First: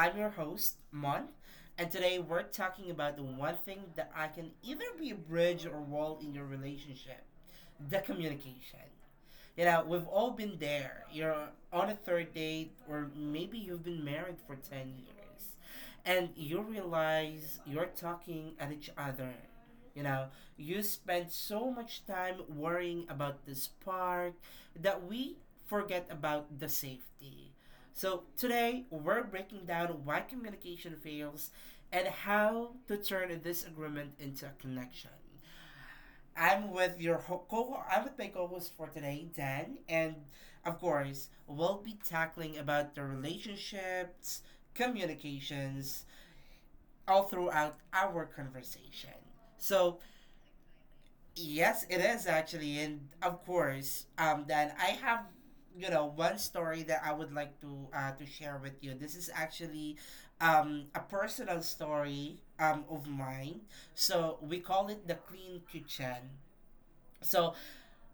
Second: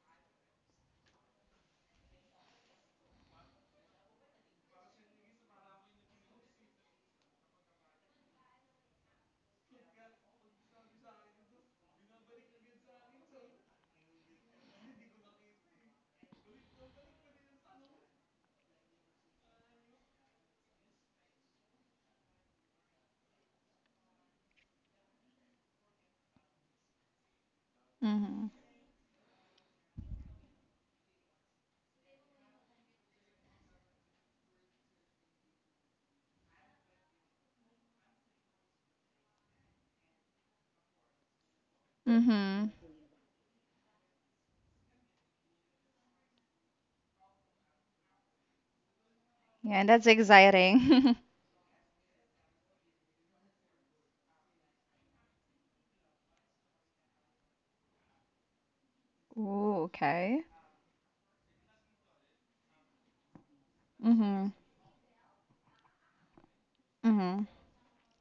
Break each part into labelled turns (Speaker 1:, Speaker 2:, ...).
Speaker 1: I'm your host, Mon, and today we're talking about the one thing that I can either be a bridge or wall in your relationship, the communication. You know, we've all been there. You're on a third date, or maybe you've been married for 10 years, and you realize you're talking at each other. You know, you spend so much time worrying about this part that we forget about the safety. So
Speaker 2: Mm-hmm.
Speaker 1: today we're breaking down why communication fails and how to turn a disagreement into a connection. I'm with your ho- co. I'm with my co-host for today, Dan, and of course, we'll be tackling
Speaker 2: Mm-hmm.
Speaker 1: about the relationships, communications, all throughout our conversation.
Speaker 2: Yeah, that's
Speaker 1: So
Speaker 2: exciting.
Speaker 1: yes, it is actually, and of course, Dan, I have one story that I would like to share with you. This is
Speaker 2: Ooh,
Speaker 1: actually
Speaker 2: okay.
Speaker 1: a personal story of mine. So
Speaker 2: Mm-hmm.
Speaker 1: we call it the clean kitchen.
Speaker 2: Mm-hmm.
Speaker 1: So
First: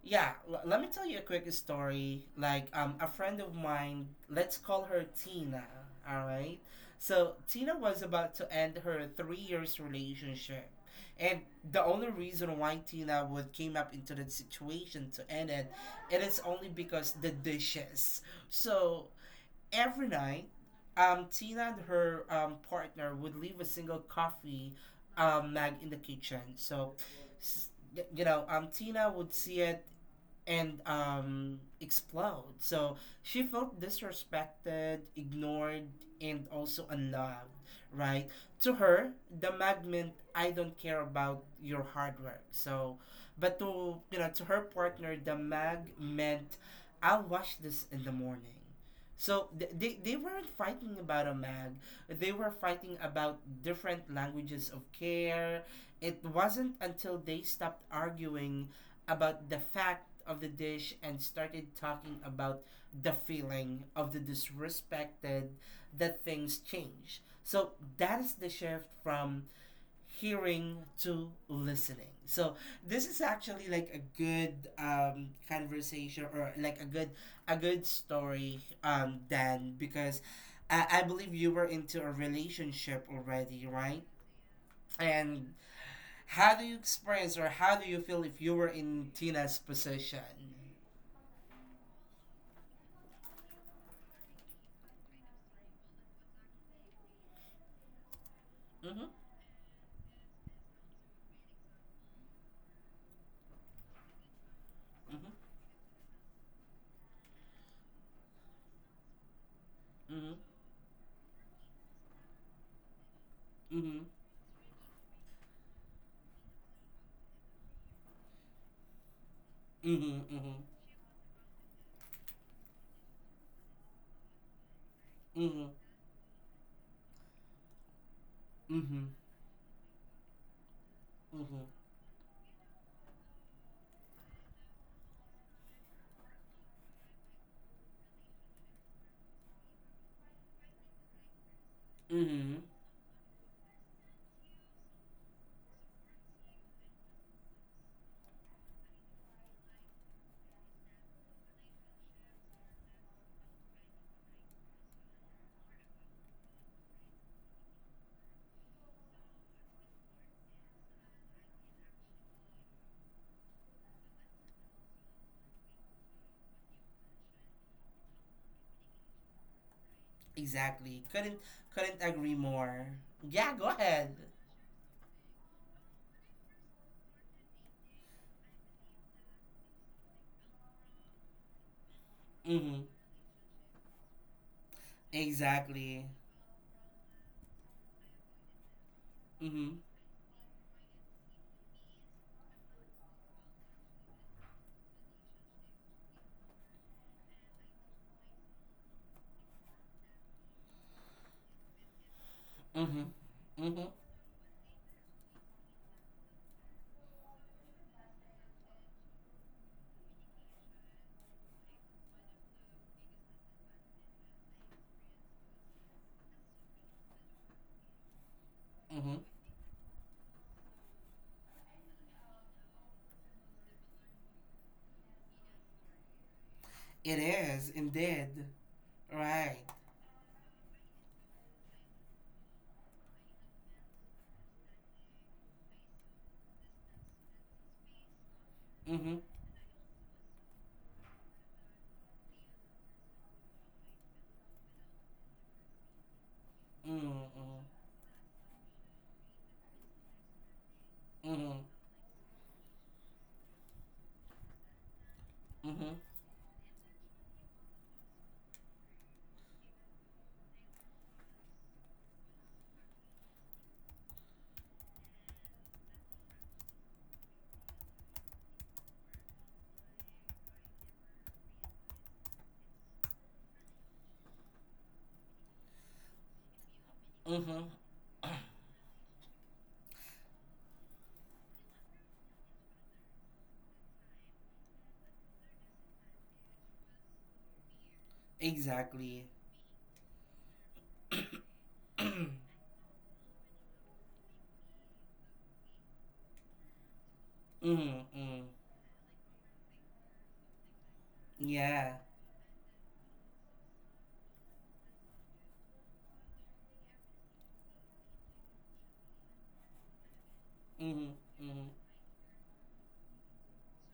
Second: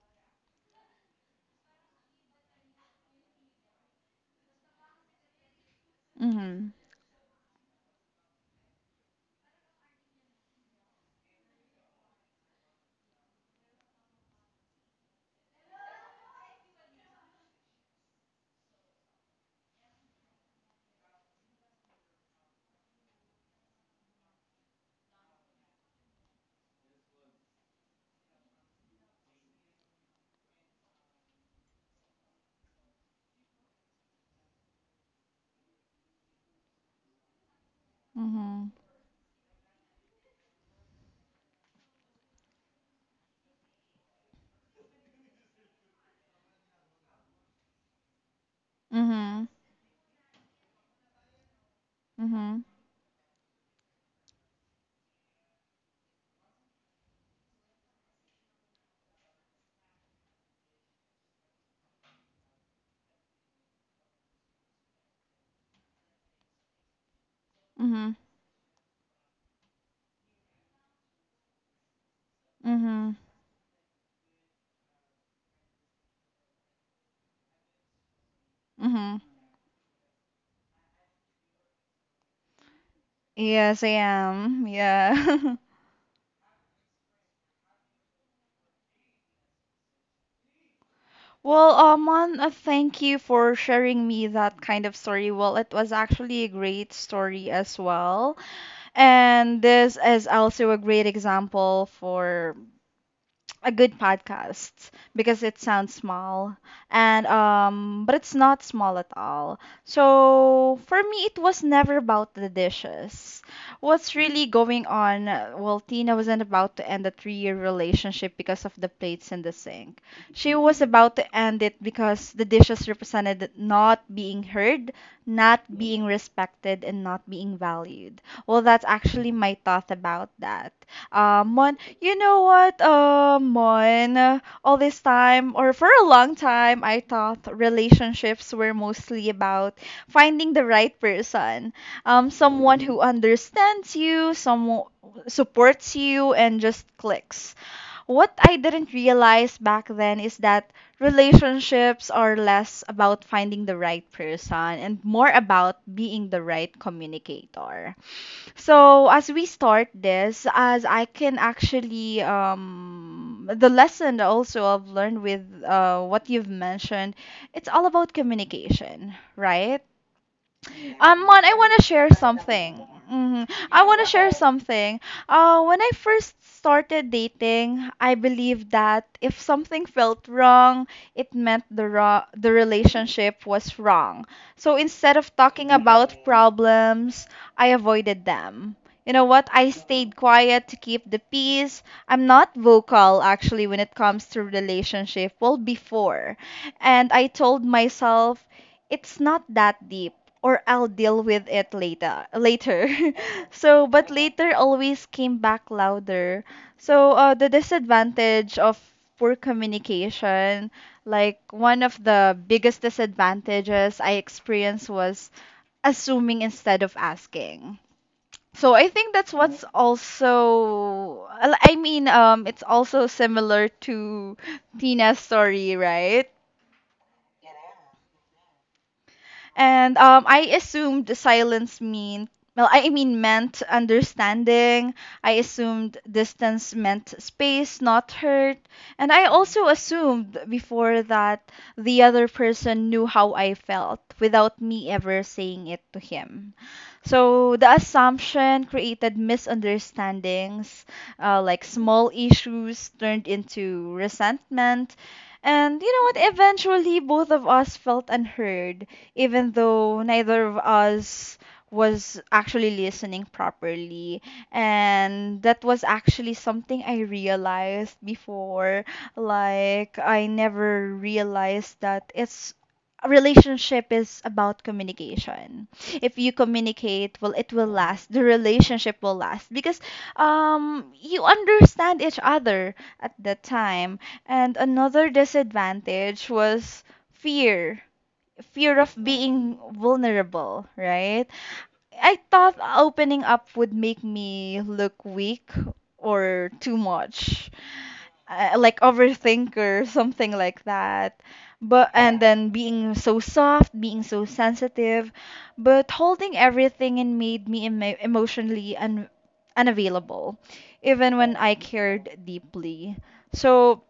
Speaker 1: yeah, let me tell you a quick story. A friend of mine, let's call her Tina, all right?
Speaker 2: Mm-hmm.
Speaker 1: So Tina was about to end her 3 years relationship. And the only reason why Tina would came up into that situation to end it, it is only because the dishes. So every night, Tina and her partner would leave a single coffee mug in the kitchen. So, s- Tina would see it and explode. So she felt disrespected, ignored, and also unloved, right?
Speaker 2: Mm-hmm.
Speaker 1: To her, the mag meant I don't care about your hard work. So, but to, you know, to her partner, the mag meant, I'll wash this in the morning.
Speaker 2: Mm-hmm.
Speaker 1: So they weren't fighting about a mag. They were
Speaker 2: Mm-hmm.
Speaker 1: fighting about different languages of care. It wasn't until they stopped arguing about the fact of the dish and started talking about the feeling of the disrespected that things change. So
Speaker 2: Mm-hmm.
Speaker 1: that is the shift from hearing to listening. So this
Speaker 2: Mm-hmm.
Speaker 1: is actually like a good conversation or like a good story
Speaker 2: Mm-hmm.
Speaker 1: Dan, because I believe you were into a relationship already,
Speaker 2: Yes, I
Speaker 1: right?
Speaker 2: am.
Speaker 1: And
Speaker 2: Yeah.
Speaker 1: how do you experience or how do you feel if you were in Tina's position?
Speaker 2: Well, Amon, thank you for sharing me that kind of story. Well, it was actually a great story as well.
Speaker 1: Mhm.
Speaker 2: And this is also a great example for a good podcast because it sounds small and but it's not small at all,
Speaker 1: Mhm.
Speaker 2: so for me it was never about the dishes.
Speaker 1: Mhm.
Speaker 2: What's really going on? Well, Tina wasn't about to end a 3-year relationship because of the plates in the sink.
Speaker 1: Mhm. Mhm.
Speaker 2: She was about to end it because the dishes represented not being heard, not
Speaker 1: Mhm.
Speaker 2: being respected, and not being valued. Well,
Speaker 1: Mhm.
Speaker 2: that's
Speaker 1: Mhm.
Speaker 2: actually my thought about that.
Speaker 1: Mhm.
Speaker 2: Mon, you know what, Mon? All this time, or for a long time, I thought relationships were mostly about finding the right person,
Speaker 1: Mhm.
Speaker 2: someone who understands you, someone supports you, and just clicks. What I didn't realize back then is that relationships are less about finding the right person and more about being the right communicator. So as we start this, as I can actually the lesson also I've learned with what you've mentioned, it's all about communication, right?
Speaker 1: Exactly. Couldn't
Speaker 2: Man, I want to
Speaker 1: couldn't
Speaker 2: share
Speaker 1: agree
Speaker 2: something.
Speaker 1: more.
Speaker 2: hmm
Speaker 1: Yeah, go
Speaker 2: I want to
Speaker 1: ahead.
Speaker 2: share something. When I first started dating, I believed that if something felt wrong, it meant the
Speaker 1: Mm-hmm.
Speaker 2: relationship was wrong. So instead of talking
Speaker 1: Exactly.
Speaker 2: about problems, I avoided them. You know what? I
Speaker 1: Mm-hmm.
Speaker 2: stayed quiet to keep the peace. I'm not vocal actually when it comes to relationship. Well, before, and I told myself it's not that deep, or I'll deal with it later.
Speaker 1: Mm-hmm. Mm-hmm.
Speaker 2: So but later always came back louder. So the disadvantage of poor communication, like one of the biggest disadvantages I experienced, was assuming instead of asking. So I
Speaker 1: Mm-hmm.
Speaker 2: think that's what's also, I mean, it's also similar to Tina's story, right?
Speaker 1: It is indeed. Right.
Speaker 2: And I assumed the silence mean, well, I mean, meant understanding. I assumed distance meant space, not hurt.
Speaker 1: Mm-hmm.
Speaker 2: And I also assumed before that the other person knew how I felt without me ever saying it to him.
Speaker 1: Mm-hmm.
Speaker 2: So the assumption created misunderstandings,
Speaker 1: Mm-hmm.
Speaker 2: like small issues turned into resentment. And
Speaker 1: Mm-hmm.
Speaker 2: you know what? Eventually, both of us felt unheard, even though neither of us was actually listening properly. And that was actually something I realized before. Like, I never realized that it's, a relationship is about communication. If you communicate, well, it
Speaker 1: Mm-hmm.
Speaker 2: will last. The relationship will last because you understand each other at that time. And another disadvantage was fear fear of
Speaker 1: Exactly.
Speaker 2: being vulnerable, right? I
Speaker 1: mm-hmm.
Speaker 2: thought opening up would make me look weak or too much, like overthinker, something like that. But
Speaker 1: Yeah.
Speaker 2: and then being so soft, being so sensitive, but holding everything and made me emotionally un unavailable,
Speaker 1: Mm-hmm.
Speaker 2: even when I
Speaker 1: Mm-hmm.
Speaker 2: cared deeply. So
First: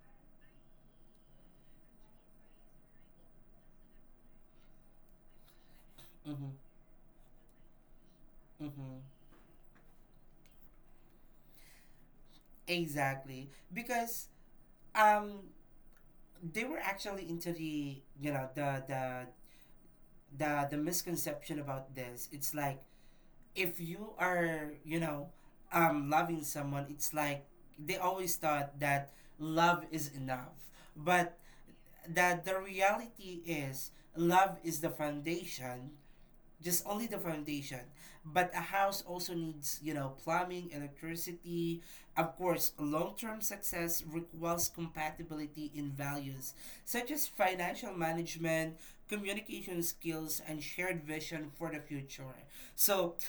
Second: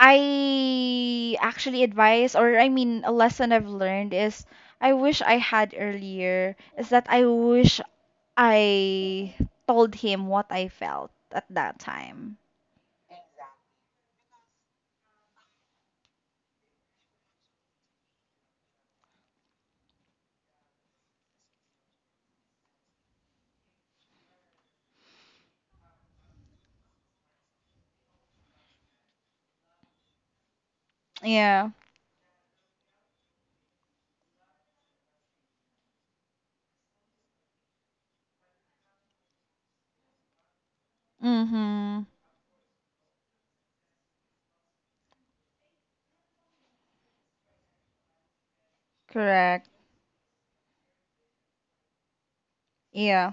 Speaker 2: I actually advise, or I mean, a lesson I've learned is I wish I had
Speaker 1: Mm-hmm.
Speaker 2: earlier, is that I wish
Speaker 1: Mm-hmm.
Speaker 2: I told him what I felt at that time.
Speaker 1: Exactly. Because um they were actually into the you know the misconception about this. It's like if you are, loving someone, it's like they always thought that love is enough, but
Speaker 2: Yeah.
Speaker 1: that the reality is love is the foundation, just only the foundation, but a house also needs, you know, plumbing, electricity.
Speaker 2: Mm-hmm.
Speaker 1: Of course long-term success requires compatibility in values, such as financial management,
Speaker 2: Correct.
Speaker 1: communication skills, and shared vision for the future. So
Speaker 2: Yeah.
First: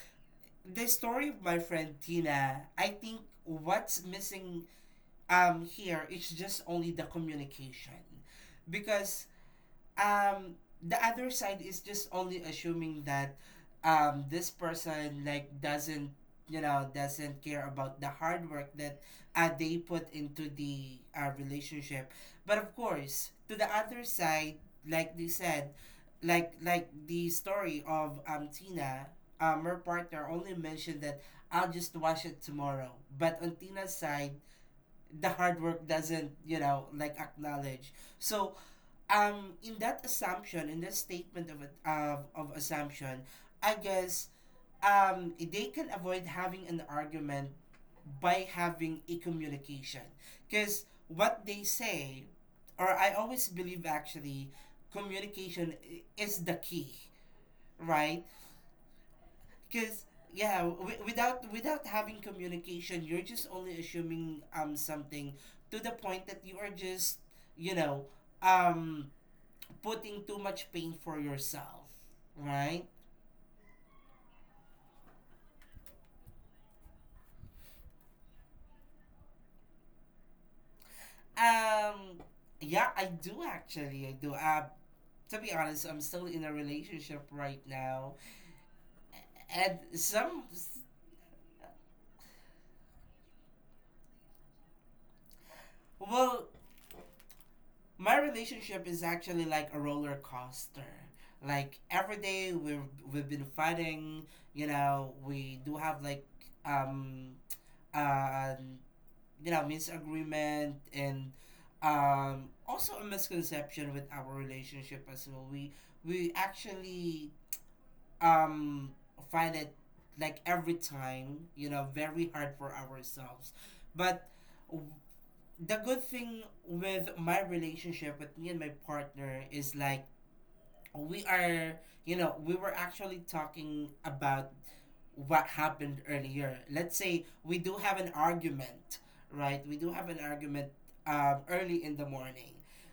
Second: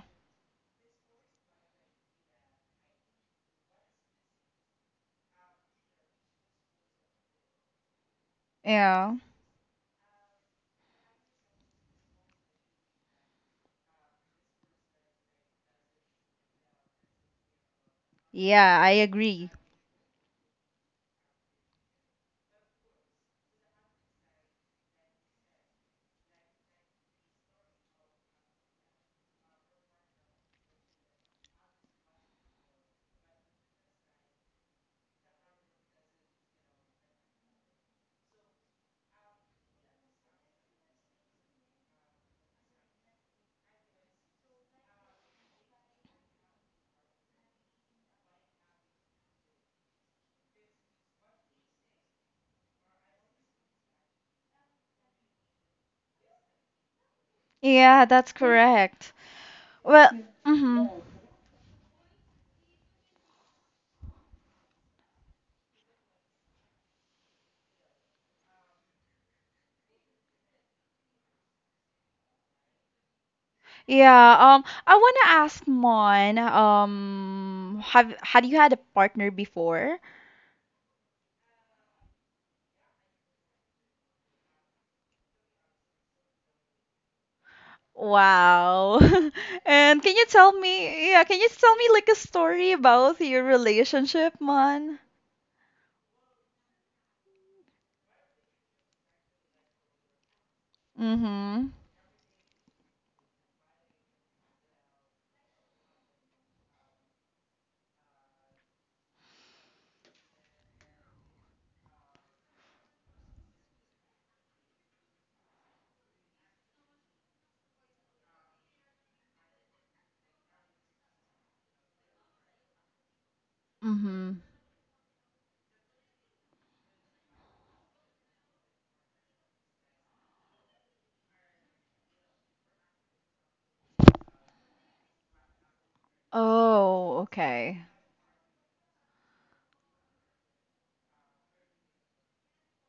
Speaker 1: the story of my friend Tina, I think what's missing here is just only the communication,
Speaker 2: Yeah.
Speaker 1: because um the other side is just only assuming that this person like doesn't, you know, doesn't care about the hard work
Speaker 2: Yeah, I
Speaker 1: that
Speaker 2: agree.
Speaker 1: they put into the relationship. But of course to the other side, like they said, like the story of Tina, her partner only mentioned that I'll just wash it tomorrow. But on Tina's side, the hard work doesn't, you know, like acknowledge. So in that assumption, in that statement of of assumption, I guess they can avoid having an argument by having a communication. Because what they say, or I always believe actually communication is the key,
Speaker 2: Yeah,
Speaker 1: right?
Speaker 2: that's correct.
Speaker 1: Because
Speaker 2: Well,
Speaker 1: yeah,
Speaker 2: mm-hmm.
Speaker 1: without having communication you're just only assuming something to the point that you are just, you know, um putting too much pain for yourself, right?
Speaker 2: Yeah, I wanna ask Mon, have had you had a partner before?
Speaker 1: Um, yeah, I do actually. I do. To be honest, I'm still in a relationship right now,
Speaker 2: Wow.
Speaker 1: and
Speaker 2: And can you
Speaker 1: some,
Speaker 2: tell me, yeah, can you tell me like a story about your relationship, man?
Speaker 1: well, my relationship is actually like a roller coaster.
Speaker 2: Mm-hmm.
Speaker 1: Like every day we've been fighting. You know, we do have like um, uh, you know, misagreement and also a misconception with our relationship as well. We actually um, find it like every time, you know, very hard for ourselves, but
Speaker 2: Mm-hmm.
Speaker 1: w- the good thing with my relationship with me and my partner is like we are, you know, we were actually talking about what happened earlier. Let's
Speaker 2: Oh,
Speaker 1: say we do
Speaker 2: okay.
Speaker 1: have an argument, right? We do have an argument early in the morning,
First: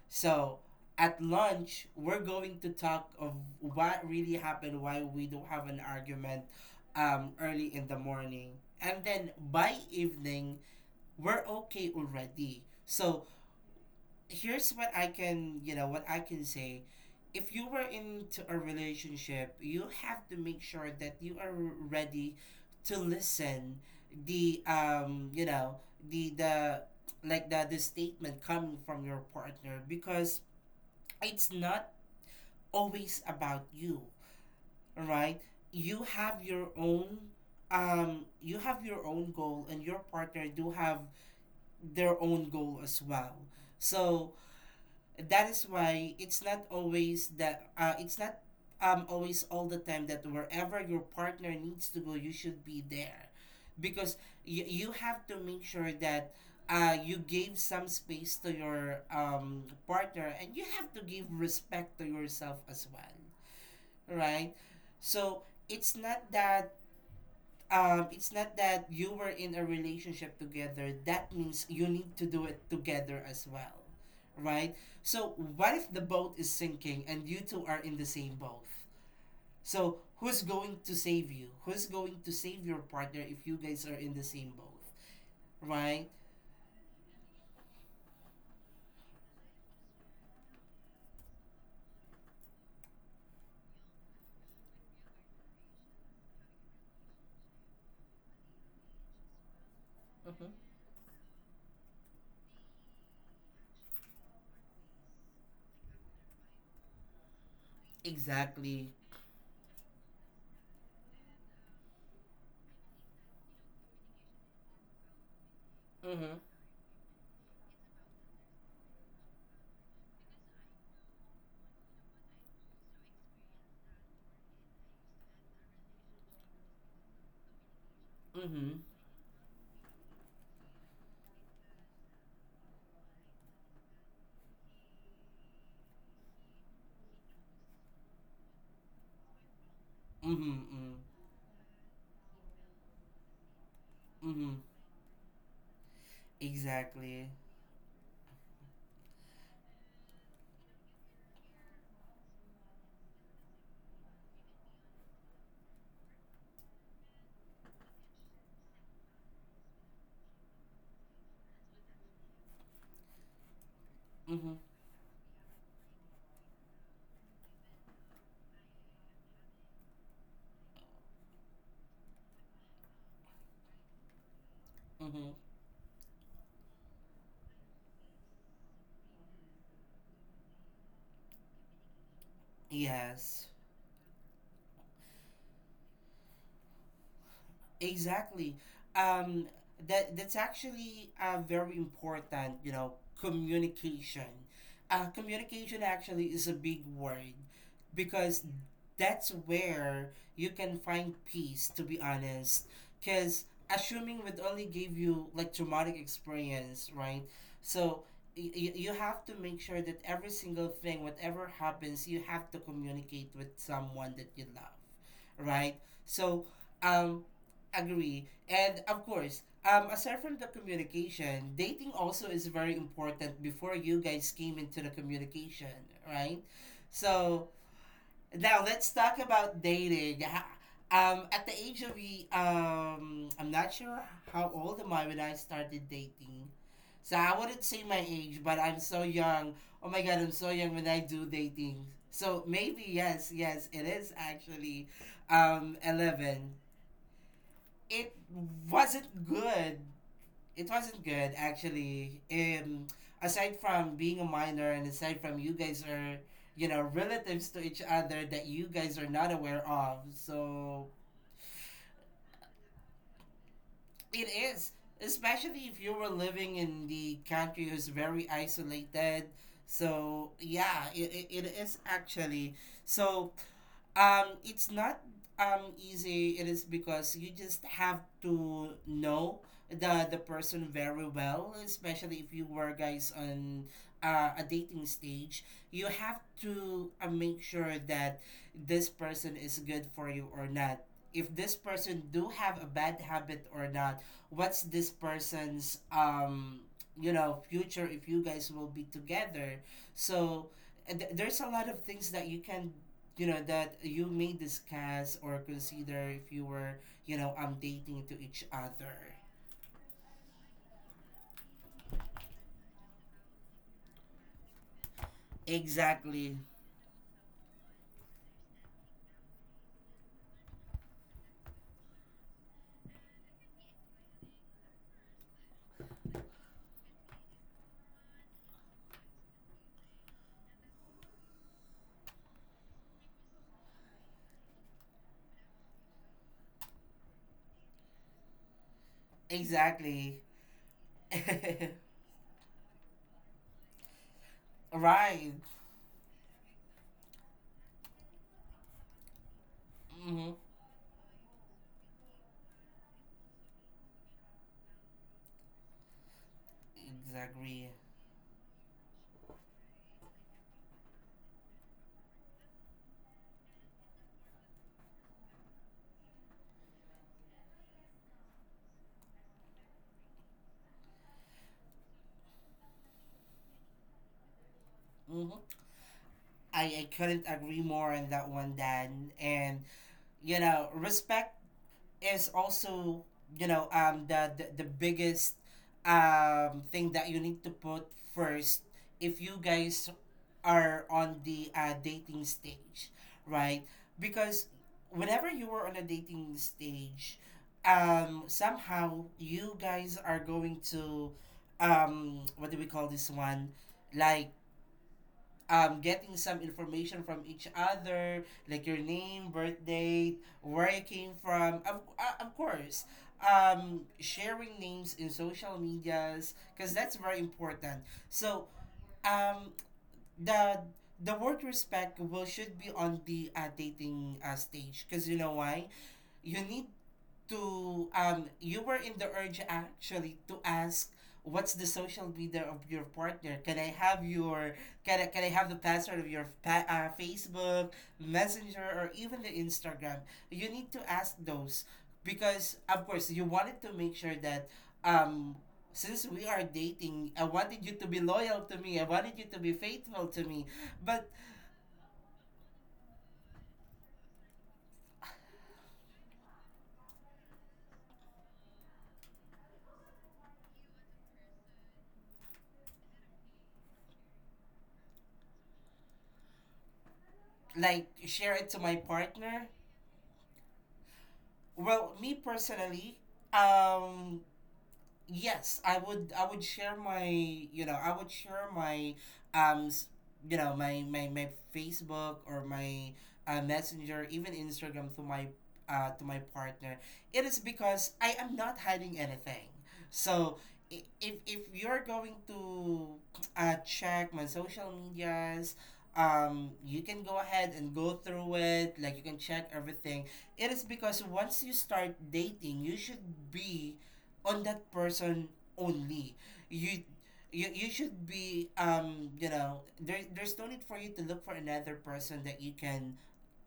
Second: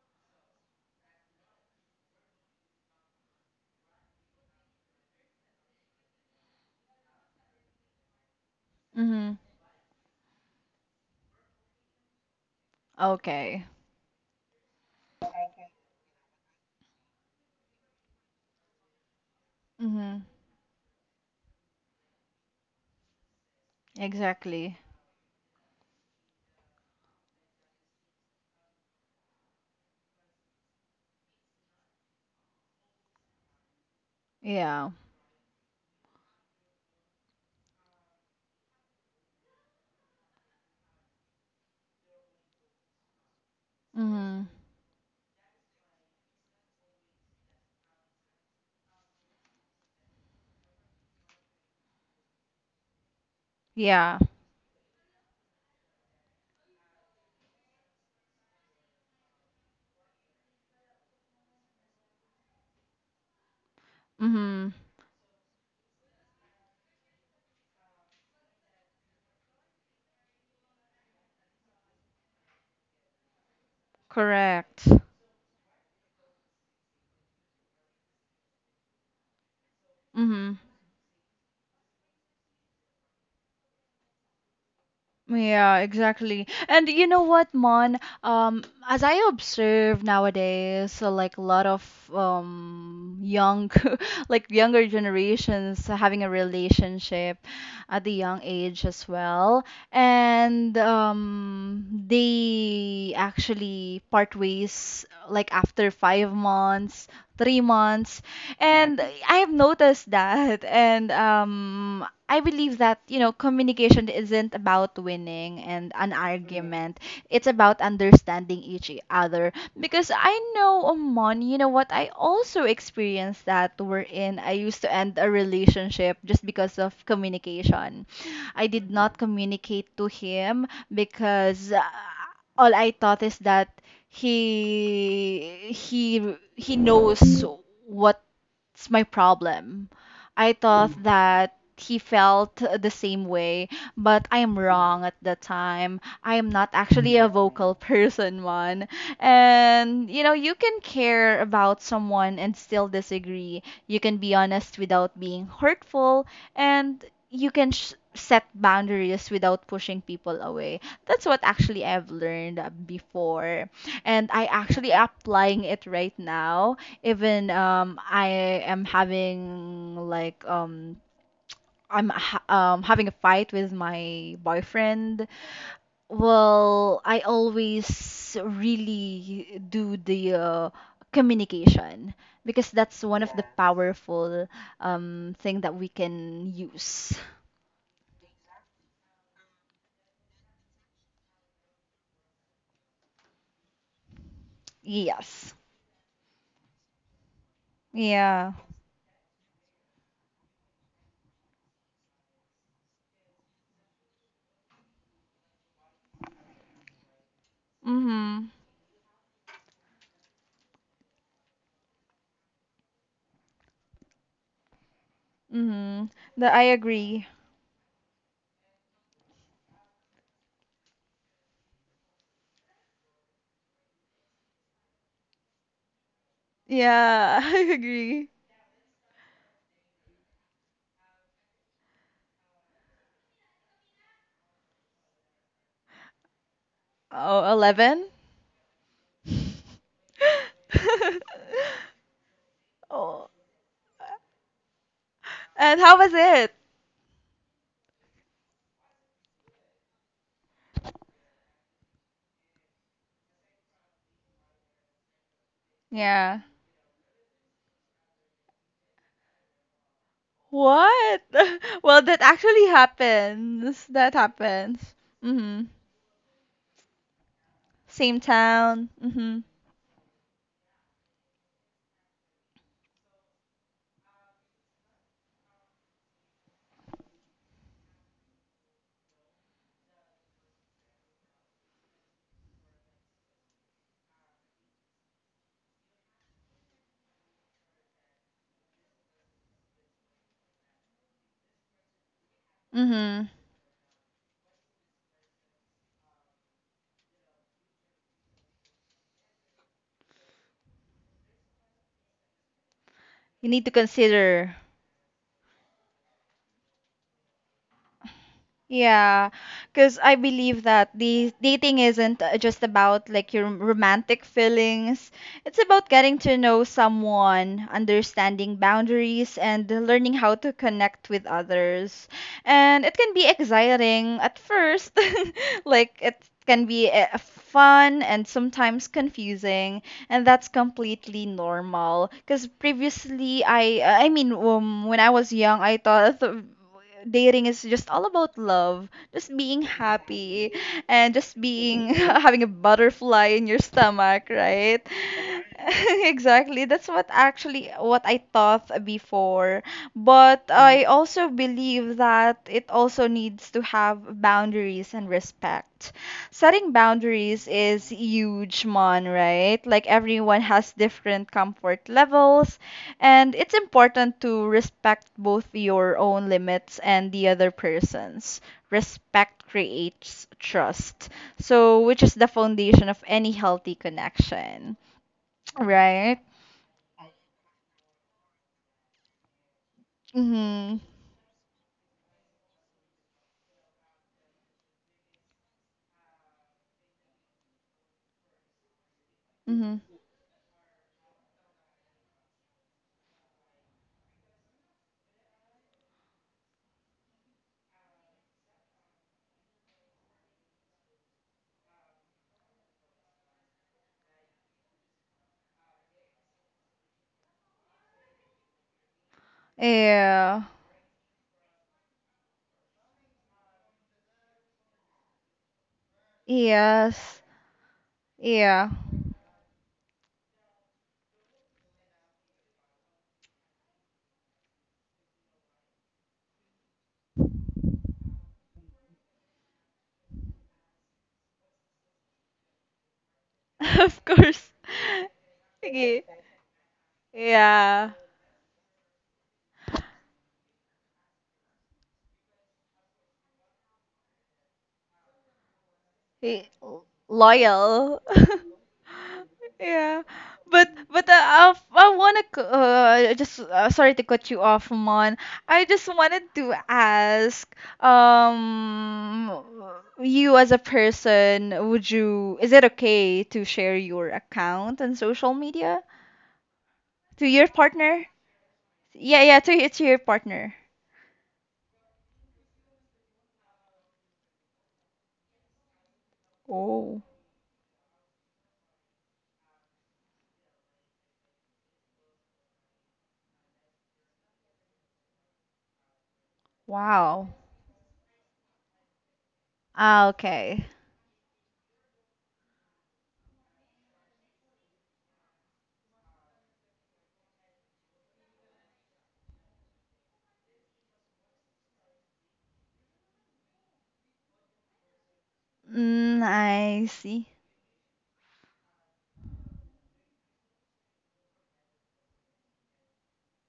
Speaker 1: so at lunch we're going to talk of what really happened, why we do have an argument early in the morning, and then
Speaker 2: Mm-hmm.
Speaker 1: by evening we're okay already. So
Speaker 2: Okay.
Speaker 1: here's what I can, you know, what I can say. If you were into a relationship, you
Speaker 2: Mm-hmm.
Speaker 1: have to make sure that you are ready to listen the
Speaker 2: Exactly.
Speaker 1: you know, the like the statement coming from your partner, because it's not always about you,
Speaker 2: Yeah.
Speaker 1: right? You have your own you have your own goal, and your partner do have their own goal as well. So
Speaker 2: Mm-hmm.
Speaker 1: that is why it's not always that it's not always all the time that wherever your partner needs to go you should be there, because
Speaker 2: Yeah.
Speaker 1: you have to make sure that you gave some space to your partner, and you have to give respect to yourself as well, right?
Speaker 2: Mm-hmm.
Speaker 1: So it's not that you were in a relationship together. That means you need to do it together as well, right?
Speaker 2: Correct.
Speaker 1: So what if the boat is sinking and you two are in the same boat? So who's
Speaker 2: Mm-hmm.
Speaker 1: going to save you? Who's going to save your partner if you guys are in the same boat,
Speaker 2: Yeah,
Speaker 1: right?
Speaker 2: exactly. And you know what, Mon? As I observe nowadays, so like a lot of young, like younger generations having a relationship at the young age as well,
Speaker 1: Mm-hmm.
Speaker 2: and they actually part ways like after 5 months, 3 months,
Speaker 1: Exactly.
Speaker 2: and I have noticed that. And I believe that, you know, communication isn't about winning and an
Speaker 1: Mm-hmm.
Speaker 2: argument. It's about understanding each other. Because I know, Oman, you know what? I also experienced that we're in. I used to end a relationship just because of communication. I
Speaker 1: Mm-hmm.
Speaker 2: did not communicate to him because all I thought is that he he he knows what, it's my problem. I
Speaker 1: Mm-hmm.
Speaker 2: thought that he felt the same way, but I
Speaker 1: Mm-hmm.
Speaker 2: am wrong at the time. I am not actually
Speaker 1: Exactly.
Speaker 2: a vocal person, man. And you know, you can care about someone and still disagree. You can be honest without being hurtful, and you can set boundaries without pushing people away. That's what actually I've learned before, and I
Speaker 1: Mm-hmm.
Speaker 2: actually applying it right now, even I am having like I'm ha having a fight with my boyfriend.
Speaker 1: Mm-hmm.
Speaker 2: Well, I always really do the communication because that's one of the
Speaker 1: Yes.
Speaker 2: powerful thing that we can use.
Speaker 1: Exactly. Um, that's actually very important. You know, communication.
Speaker 2: Yes.
Speaker 1: Communication actually is a big word, because
Speaker 2: Yeah.
Speaker 1: that's where you can find peace. To be honest, because assuming would only give you like traumatic experience, right? So.
Speaker 2: Mm-hmm.
Speaker 1: You have to make sure that every single thing, whatever happens, you have to communicate with someone that you love, right?
Speaker 2: Mm-hmm.
Speaker 1: So,
Speaker 2: That I agree.
Speaker 1: um, agree. And of course, aside from the communication, dating also is very important before you guys came into the communication, right?
Speaker 2: Yeah,
Speaker 1: So
Speaker 2: I agree.
Speaker 1: now let's talk about dating. At the age of I'm not sure how old am I when I started dating. So
Speaker 2: Oh,
Speaker 1: I wouldn't say my
Speaker 2: 011.
Speaker 1: age, but I'm so young. Oh my god, I'm so young when I do dating. So maybe
Speaker 2: Oh,
Speaker 1: yes, yes, it is actually
Speaker 2: and how was it?
Speaker 1: 11, it wasn't good. It wasn't good actually. Aside from being a minor, and aside from you guys are,
Speaker 2: Yeah.
Speaker 1: you know, relatives to each other that you guys are not aware of. So
Speaker 2: What? Well, that actually happens. That
Speaker 1: it is,
Speaker 2: happens. Mm-hmm.
Speaker 1: especially if you were living in the country who's
Speaker 2: Same
Speaker 1: very
Speaker 2: town.
Speaker 1: isolated.
Speaker 2: Mm-hmm.
Speaker 1: So yeah, it is actually so. It's not easy. It is because you just have to know the person very well, especially if you were guys on a dating stage. You have to make sure that this person is good for you or not. If this person do have a bad
Speaker 2: Mm-hmm.
Speaker 1: habit or not, what's this person's you know future if you guys will be together? So there's a lot of things that you can, you know,
Speaker 2: You need to
Speaker 1: that you may
Speaker 2: consider.
Speaker 1: discuss or consider if you were, you know, dating to each other.
Speaker 2: Yeah, because I believe that the dating isn't just about like your romantic feelings. It's about getting to
Speaker 1: Exactly.
Speaker 2: know someone, understanding boundaries, and learning how to connect with others. And it can be exciting at first, like it can be fun and sometimes confusing, and that's completely normal because previously I mean when I was young I thought dating is just all about love, just being
Speaker 1: Exactly.
Speaker 2: happy, and just being having a butterfly in your stomach, right?
Speaker 1: Right.
Speaker 2: Exactly, that's what actually what I thought before,
Speaker 1: Mm-hmm.
Speaker 2: but I also believe that it also needs to have boundaries and respect. Setting boundaries
Speaker 1: Exactly.
Speaker 2: is huge, Mon, right? Like everyone has different comfort levels, and it's important to respect both your own limits and the other person's. Respect creates trust, so which is the foundation of any healthy connection,
Speaker 1: Mm-hmm.
Speaker 2: right?
Speaker 1: I couldn't agree more on that one, Dan. And you know,
Speaker 2: Mm-hmm.
Speaker 1: respect is also, you know, the biggest thing that you need to put first if you
Speaker 2: Mm-hmm.
Speaker 1: guys are on the dating stage, right? Because whenever you were on a dating stage, somehow you guys are going to what do we call this one, like, getting some information from each other, like your name, birth date,
Speaker 2: Yeah.
Speaker 1: where you came from. Of course, sharing names in social medias, because that's very
Speaker 2: Yes.
Speaker 1: important. So,
Speaker 2: Yeah.
Speaker 1: um, the the word respect will should be on the dating stage, because you know why, you need to you were in the urge actually to ask what's the social media of your partner. Can I
Speaker 2: Of
Speaker 1: have
Speaker 2: course.
Speaker 1: your can I have the password
Speaker 2: Okay.
Speaker 1: of your Facebook
Speaker 2: Yeah.
Speaker 1: messenger or even the Instagram? You need to ask those because of course you wanted to make sure that um since we
Speaker 2: Eh,
Speaker 1: are
Speaker 2: l-
Speaker 1: dating, I wanted you to
Speaker 2: loyal.
Speaker 1: be loyal to me, I wanted you to be
Speaker 2: Yeah,
Speaker 1: faithful to me.
Speaker 2: but
Speaker 1: But
Speaker 2: I want to just sorry to cut you off, Mon. I just wanted to ask um you as a person, would you, is it okay to share your account on social media to your
Speaker 1: like
Speaker 2: partner?
Speaker 1: share it to my
Speaker 2: Yeah, yeah,
Speaker 1: partner?
Speaker 2: to to your partner.
Speaker 1: Well, me personally, um yes, I would, I would share my, you know, I would share my um s- you know, my my Facebook or my messenger, even Instagram to my partner. It
Speaker 2: Wow.
Speaker 1: is because I am not hiding anything.
Speaker 2: Ah,
Speaker 1: So
Speaker 2: okay.
Speaker 1: if you're going to check my social medias, you can go ahead and go through it, like you can check everything. It is because once you start dating, you should be on that person only.
Speaker 2: Mm, I
Speaker 1: You
Speaker 2: see.
Speaker 1: you should be you know, there's no need for you to look for another person that you can.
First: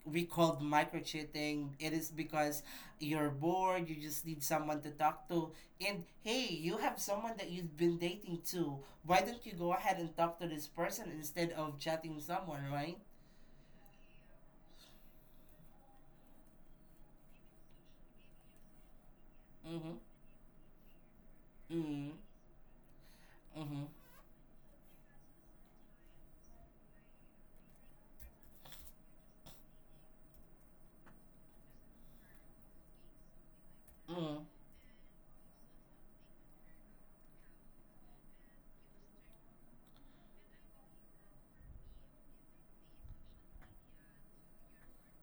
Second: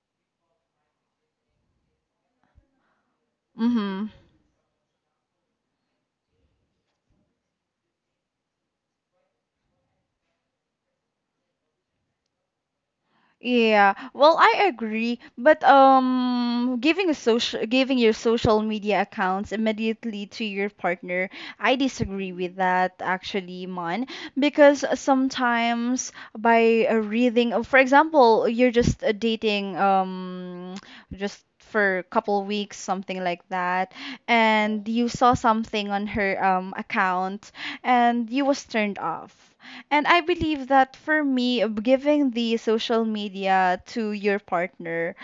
Speaker 1: We called micro cheating. It is because you're bored, you
Speaker 2: Mm-hmm.
Speaker 1: just need someone to talk to, and hey, you have someone that you've been dating too. Why don't you go ahead and talk to this person instead of chatting someone, right?
Speaker 2: Yeah, well, I agree, but giving a social, giving your social media accounts
Speaker 1: Mm-hmm.
Speaker 2: immediately to your partner, I
Speaker 1: Mm-hmm.
Speaker 2: disagree with that actually,
Speaker 1: Mm-hmm.
Speaker 2: Mon, because sometimes by reading, for example, you're just dating just for a couple weeks, something like that,
Speaker 1: Mm-hmm.
Speaker 2: and you saw something on her account, and you was turned off. And I believe that for me, giving the social media to your partner,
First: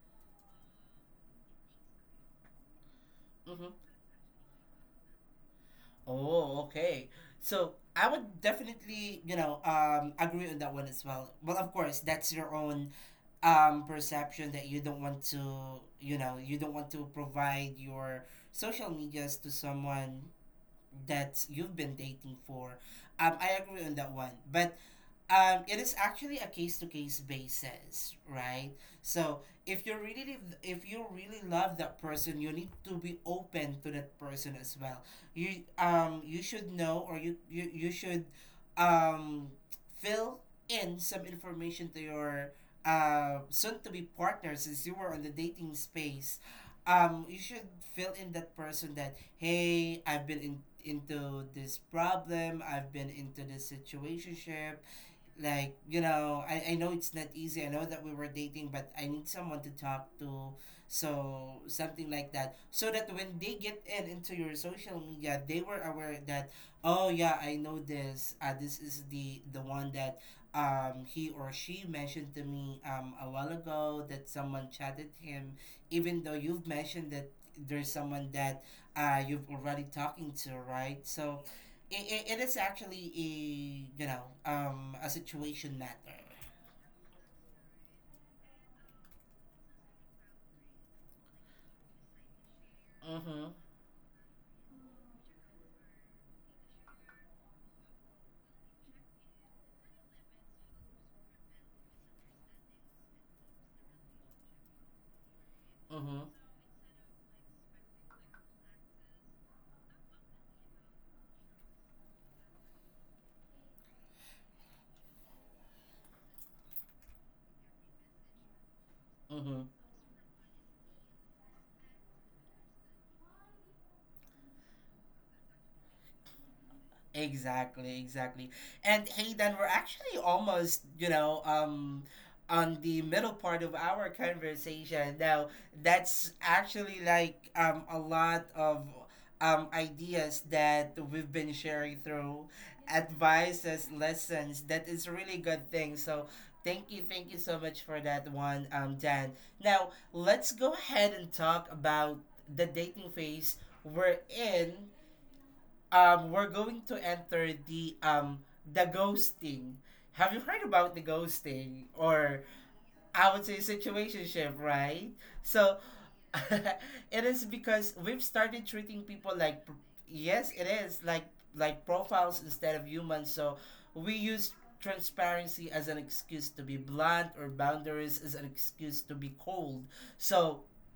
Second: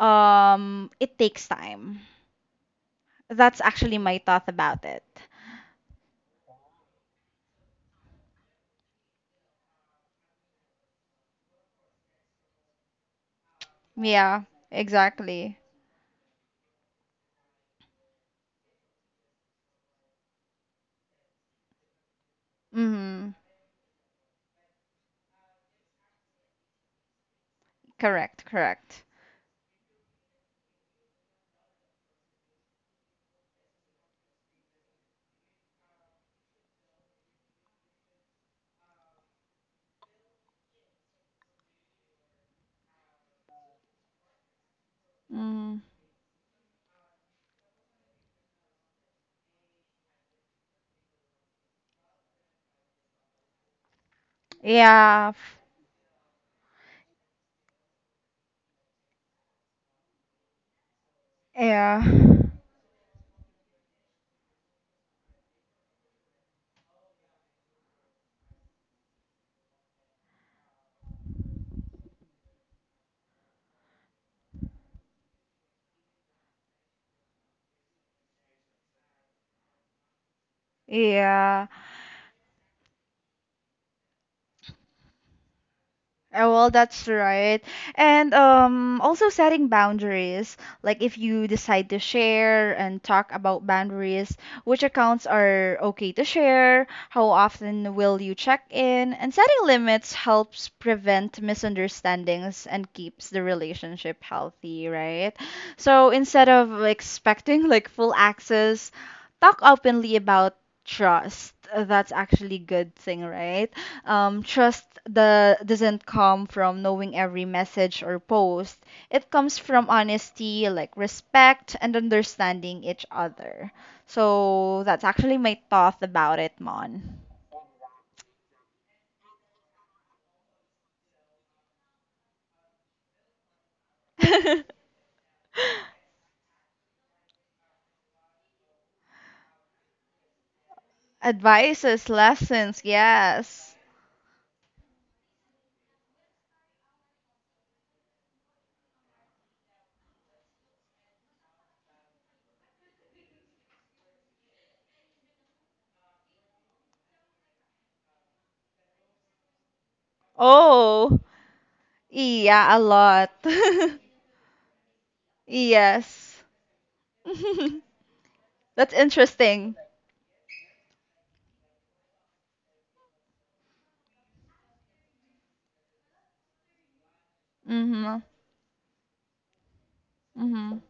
Speaker 2: it takes time. That's actually my thought about it.
Speaker 1: Oh, okay. So I would definitely, you know, agree on that one as well. But of course, that's your own
Speaker 2: Yeah,
Speaker 1: perception that you don't want to,
Speaker 2: exactly.
Speaker 1: you know, you don't want to provide your social medias to someone that you've been dating for.
Speaker 2: Mm-hmm.
Speaker 1: I agree on that one. But it is actually a case to case basis,
Speaker 2: Correct,
Speaker 1: right?
Speaker 2: correct.
Speaker 1: So if you really love that person, you need to be open to that person as well. You you should know, or you should um fill in some information to your soon to be partner since you were on the dating
Speaker 2: Mm.
Speaker 1: space. Um, you should fill in that person that hey, I've been in, into this problem, I've been into this situationship,
Speaker 2: Yeah.
Speaker 1: like, you know, I know it's not easy, I know that we were dating, but I need someone to talk to. So
Speaker 2: Yeah.
Speaker 1: something like that, so that when they get in into your social media, they were aware that oh yeah, I know this this is the one that um, he or she mentioned to me a while ago that someone chatted him, even though you've mentioned that there's someone that uh, you've already talking to, right? So
Speaker 2: Yeah.
Speaker 1: it is actually a, you know, um, a situation matter.
Speaker 2: Oh, well, that's right. And also setting boundaries. Like if you decide to share and talk
Speaker 1: Mm-hmm.
Speaker 2: about boundaries, which accounts are okay to share, how often will you check in, and setting limits helps prevent misunderstandings and keeps the relationship healthy, right? So
Speaker 1: Mm-hmm.
Speaker 2: instead of expecting like full access, talk openly about trust. That's actually good thing, right? Trust the doesn't come from knowing every message or post. It
Speaker 1: Mm-hmm.
Speaker 2: comes from honesty, like respect and understanding each other. So that's actually my thought about it, Mon.
Speaker 1: Exactly, exactly. And hey, then we're actually almost, you know, on the middle part of our conversation. Now, that's actually like a lot of ideas that we've been sharing
Speaker 2: Advices,
Speaker 1: through,
Speaker 2: lessons, yes.
Speaker 1: advices, lessons. That is a really good thing. So, thank you so much for that one, Dan. Now, let's go ahead and talk about the dating phase we're in. Um, we're going to enter the ghosting. Have you heard about the
Speaker 2: Oh,
Speaker 1: ghosting, or
Speaker 2: yeah, a
Speaker 1: I
Speaker 2: lot.
Speaker 1: would say situationship, right? So
Speaker 2: Yes.
Speaker 1: it is because we've started
Speaker 2: That's
Speaker 1: treating people like,
Speaker 2: interesting.
Speaker 1: yes, it is like profiles instead of humans. So we use transparency as an excuse to be blunt or boundaries
Speaker 2: Mhm.
Speaker 1: as an excuse to be cold. So
Speaker 2: Mhm.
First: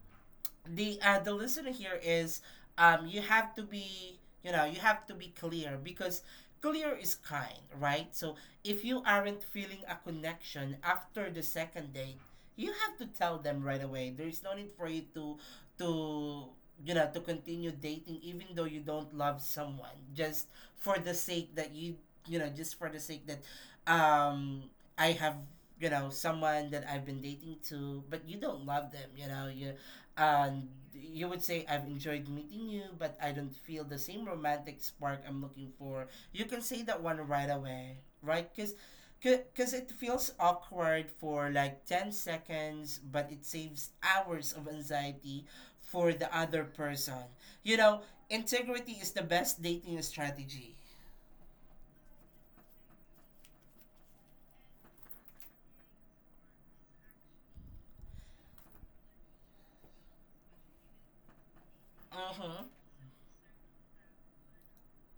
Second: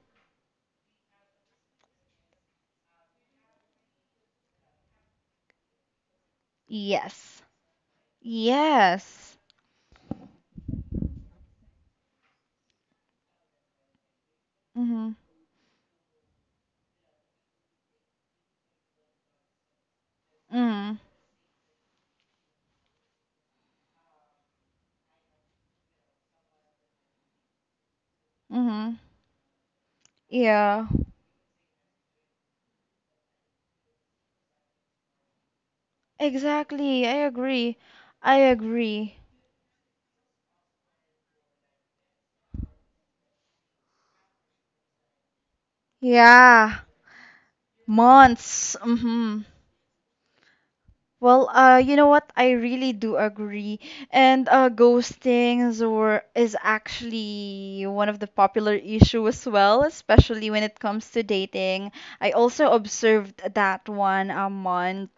Speaker 1: the listener here is, you have to be, you know, you have to be clear, because clear is
Speaker 2: Yes.
Speaker 1: kind, right? So if you
Speaker 2: Yes.
Speaker 1: aren't feeling a connection after the second date, you have to tell them right away. There's no need for you
Speaker 2: Mhm.
Speaker 1: to to you know, to continue dating even though you don't love someone, just for
Speaker 2: Mm.
Speaker 1: the sake that you know, just for the sake that um I have, you know, someone that I've been dating to, but you don't love
Speaker 2: Mhm.
Speaker 1: them, you know, you. And
Speaker 2: Yeah,
Speaker 1: you would say, I've enjoyed meeting you but I don't feel the same romantic spark I'm looking for. You can say that
Speaker 2: exactly. I
Speaker 1: one right
Speaker 2: agree.
Speaker 1: away,
Speaker 2: I
Speaker 1: right?
Speaker 2: agree.
Speaker 1: Because it feels awkward for like 10 seconds, but it saves hours of anxiety for the other
Speaker 2: Yeah,
Speaker 1: person, you know.
Speaker 2: months.
Speaker 1: Integrity is the
Speaker 2: Mm-hmm.
Speaker 1: best dating strategy.
Speaker 2: Well, you know what? I really do agree. And ghosting is, or, is actually one of the popular issue as well, especially when it comes to dating. I
Speaker 1: Mm-hmm.
Speaker 2: also observed that one a month.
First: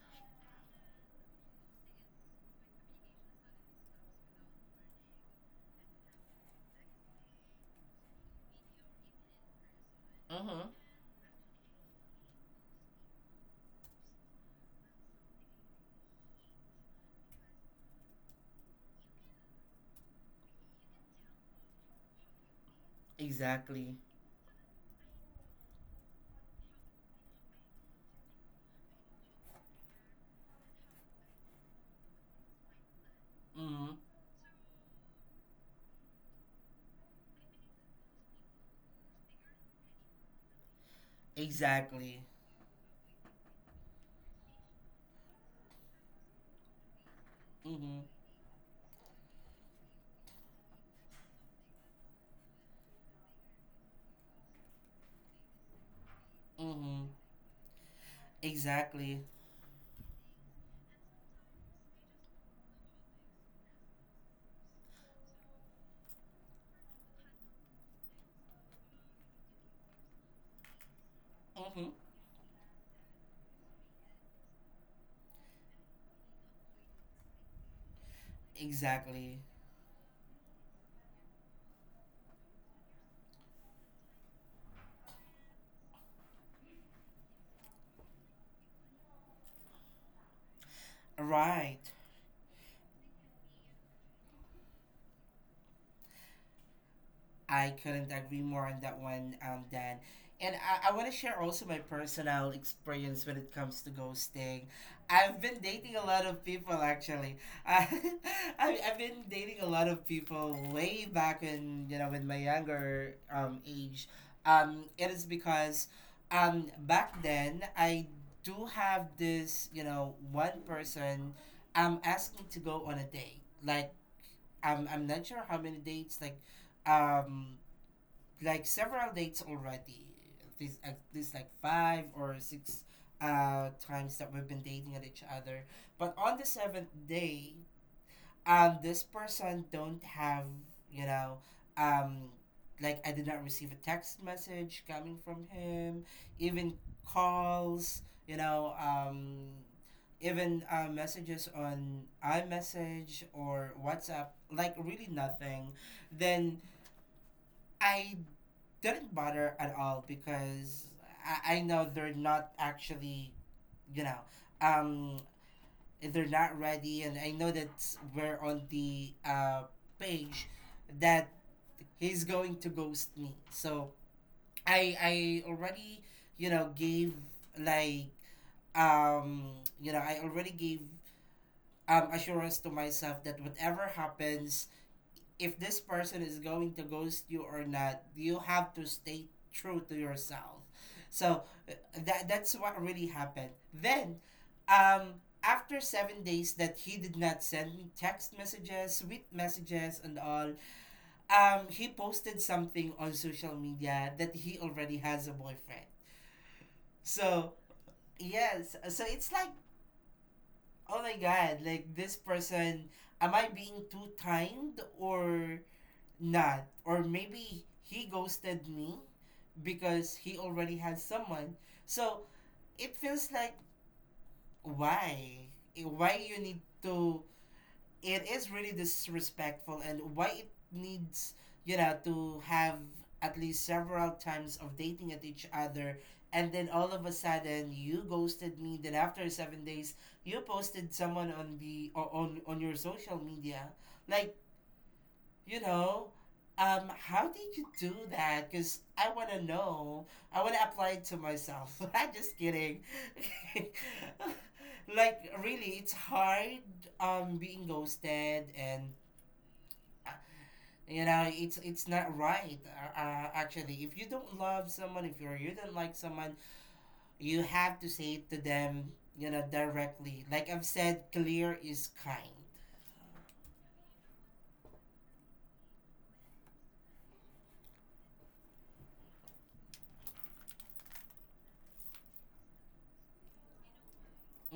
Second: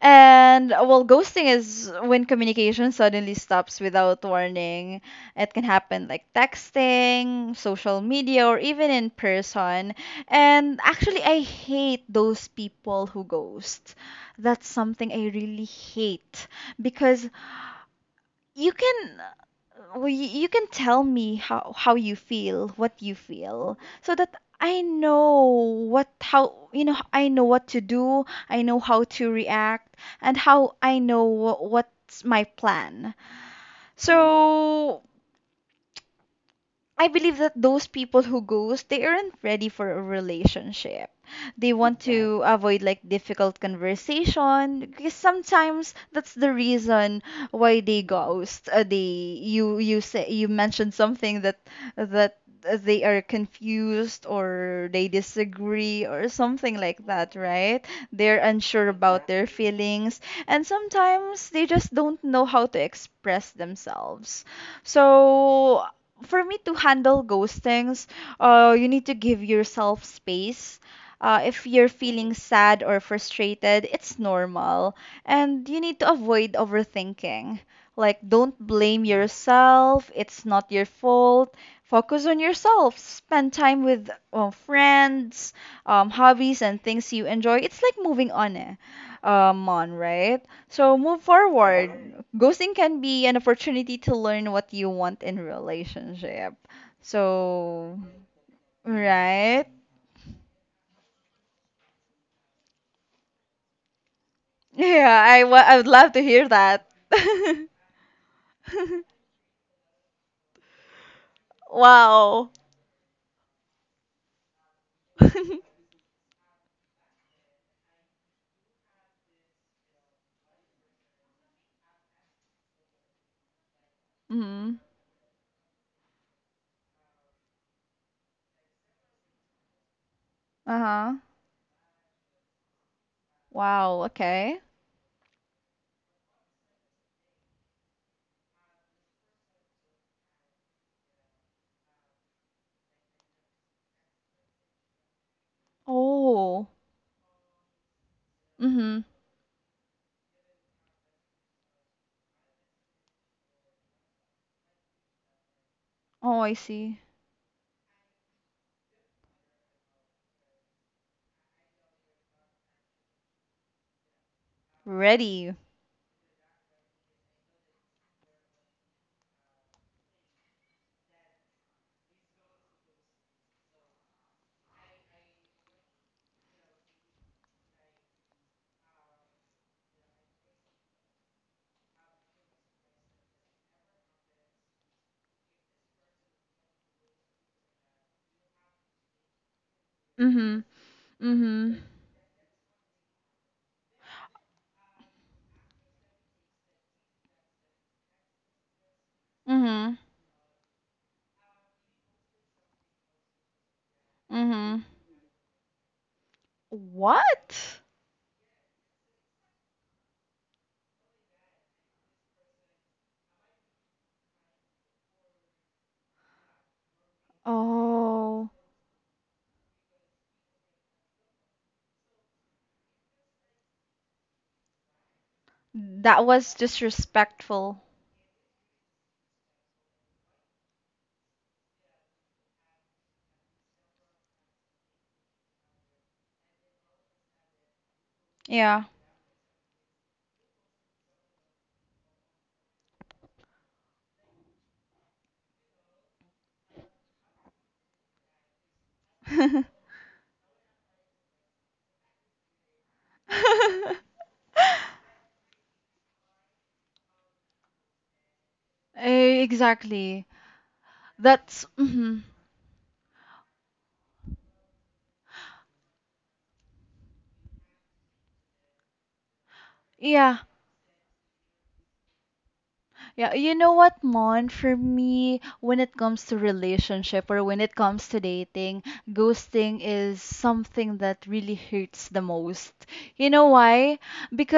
Speaker 2: And well, ghosting is when communication suddenly stops without warning. It can happen like texting, social media, or even in person.
Speaker 1: Mm-hmm.
Speaker 2: And actually, I hate those people who ghost. That's something I really hate because you can well, you can tell me how you feel, what you feel,
Speaker 1: Exactly.
Speaker 2: so that I know what, how I know what to do, I know how to react, and how I know what, what's my plan. Mm.
Speaker 1: Mm-hmm.
Speaker 2: So I believe that those people who ghost, they aren't ready for a relationship. They want
Speaker 1: Exactly.
Speaker 2: to, exactly, avoid like difficult conversation because sometimes that's the reason why they
Speaker 1: Mm-hmm.
Speaker 2: ghost. They you say you mentioned something that they are confused or they disagree or something
Speaker 1: Mm-hmm.
Speaker 2: like that, right? They're unsure about
Speaker 1: Exactly.
Speaker 2: their, exactly, feelings, and sometimes they just don't know how to express themselves. So for me to handle ghostings, you need to give yourself space. If you're
Speaker 1: Mm-hmm.
Speaker 2: feeling sad or frustrated, it's normal. And you need to avoid overthinking. Like, don't blame
Speaker 1: Exactly.
Speaker 2: yourself. It's not your fault. Focus on yourself. Spend time with friends, hobbies, and things you enjoy. It's like moving on, eh? On, right? So move
Speaker 1: Right.
Speaker 2: forward. Ghosting can be an opportunity to learn what you want in relationship.
Speaker 1: I
Speaker 2: So,
Speaker 1: couldn't agree more on that one,
Speaker 2: right?
Speaker 1: Dan. And I want to share also my personal experience when it comes to ghosting.
Speaker 2: Yeah,
Speaker 1: I've been
Speaker 2: I would
Speaker 1: dating a
Speaker 2: love to
Speaker 1: lot of
Speaker 2: hear
Speaker 1: people,
Speaker 2: that.
Speaker 1: actually. I, I have been dating a lot of people way back in, you know, in my
Speaker 2: Wow.
Speaker 1: younger age. It is because back then, I do have this, you know, one person asked me to go on a date. Like,
Speaker 2: Mhm.
Speaker 1: I'm not sure how many dates, like um, like several dates already. At
Speaker 2: Uh-huh.
Speaker 1: least like five or six uh,
Speaker 2: Wow,
Speaker 1: times that we've
Speaker 2: okay.
Speaker 1: been dating at each other. But on the seventh day, um, this person don't have, you know, um, like I did not receive a text message coming from him,
Speaker 2: Oh.
Speaker 1: even calls, you know,
Speaker 2: Mhm.
Speaker 1: um, even messages on iMessage or WhatsApp, like really nothing.
Speaker 2: Oh, I
Speaker 1: Then
Speaker 2: see.
Speaker 1: I didn't bother at all, because I know they're not actually, you know, um,
Speaker 2: Ready.
Speaker 1: they're not ready, and I know that we're on the page that he's going to ghost me. So I already, you know, gave, like, um, you know, I already gave um, assurance to myself that whatever happens, if this person is going to ghost you or not, you have to stay true to
Speaker 2: Mhm.
Speaker 1: yourself. So uh,
Speaker 2: Mhm.
Speaker 1: that that's what really happened. Then, after 7 days that he did not send me text messages, sweet
Speaker 2: Mhm.
Speaker 1: messages, and all, he posted something on social media that he
Speaker 2: Mhm.
Speaker 1: already has a boyfriend. So
Speaker 2: What?
Speaker 1: yes, so it's like, oh my god, like this person, am I being too kind or not, or maybe he
Speaker 2: Oh,
Speaker 1: ghosted me because he already had someone. So it feels like, why? Eh, why
Speaker 2: that
Speaker 1: you
Speaker 2: was
Speaker 1: need to,
Speaker 2: disrespectful.
Speaker 1: it is really disrespectful, and why it needs, you know, to have at least several times of dating at each other, and then all of a sudden you ghosted me,
Speaker 2: Yeah.
Speaker 1: then after 7 days you posted someone on the on your social media, like, you know, how did you do that? Because I want to know. I want to apply it to myself. I'm just kidding. Like, really, it's hard being ghosted, and uh,
Speaker 2: Exactly.
Speaker 1: you know, it's
Speaker 2: That's
Speaker 1: not
Speaker 2: mhm.
Speaker 1: right actually. If you don't love someone, if you don't like someone, you have to say it to them, you know, directly.
Speaker 2: Yeah.
Speaker 1: Like I've said, clear is kind.
Speaker 2: Yeah, you know what, Mon, for me, when it comes to relationship or when it comes to dating, ghosting is something that really hurts the most. You know why?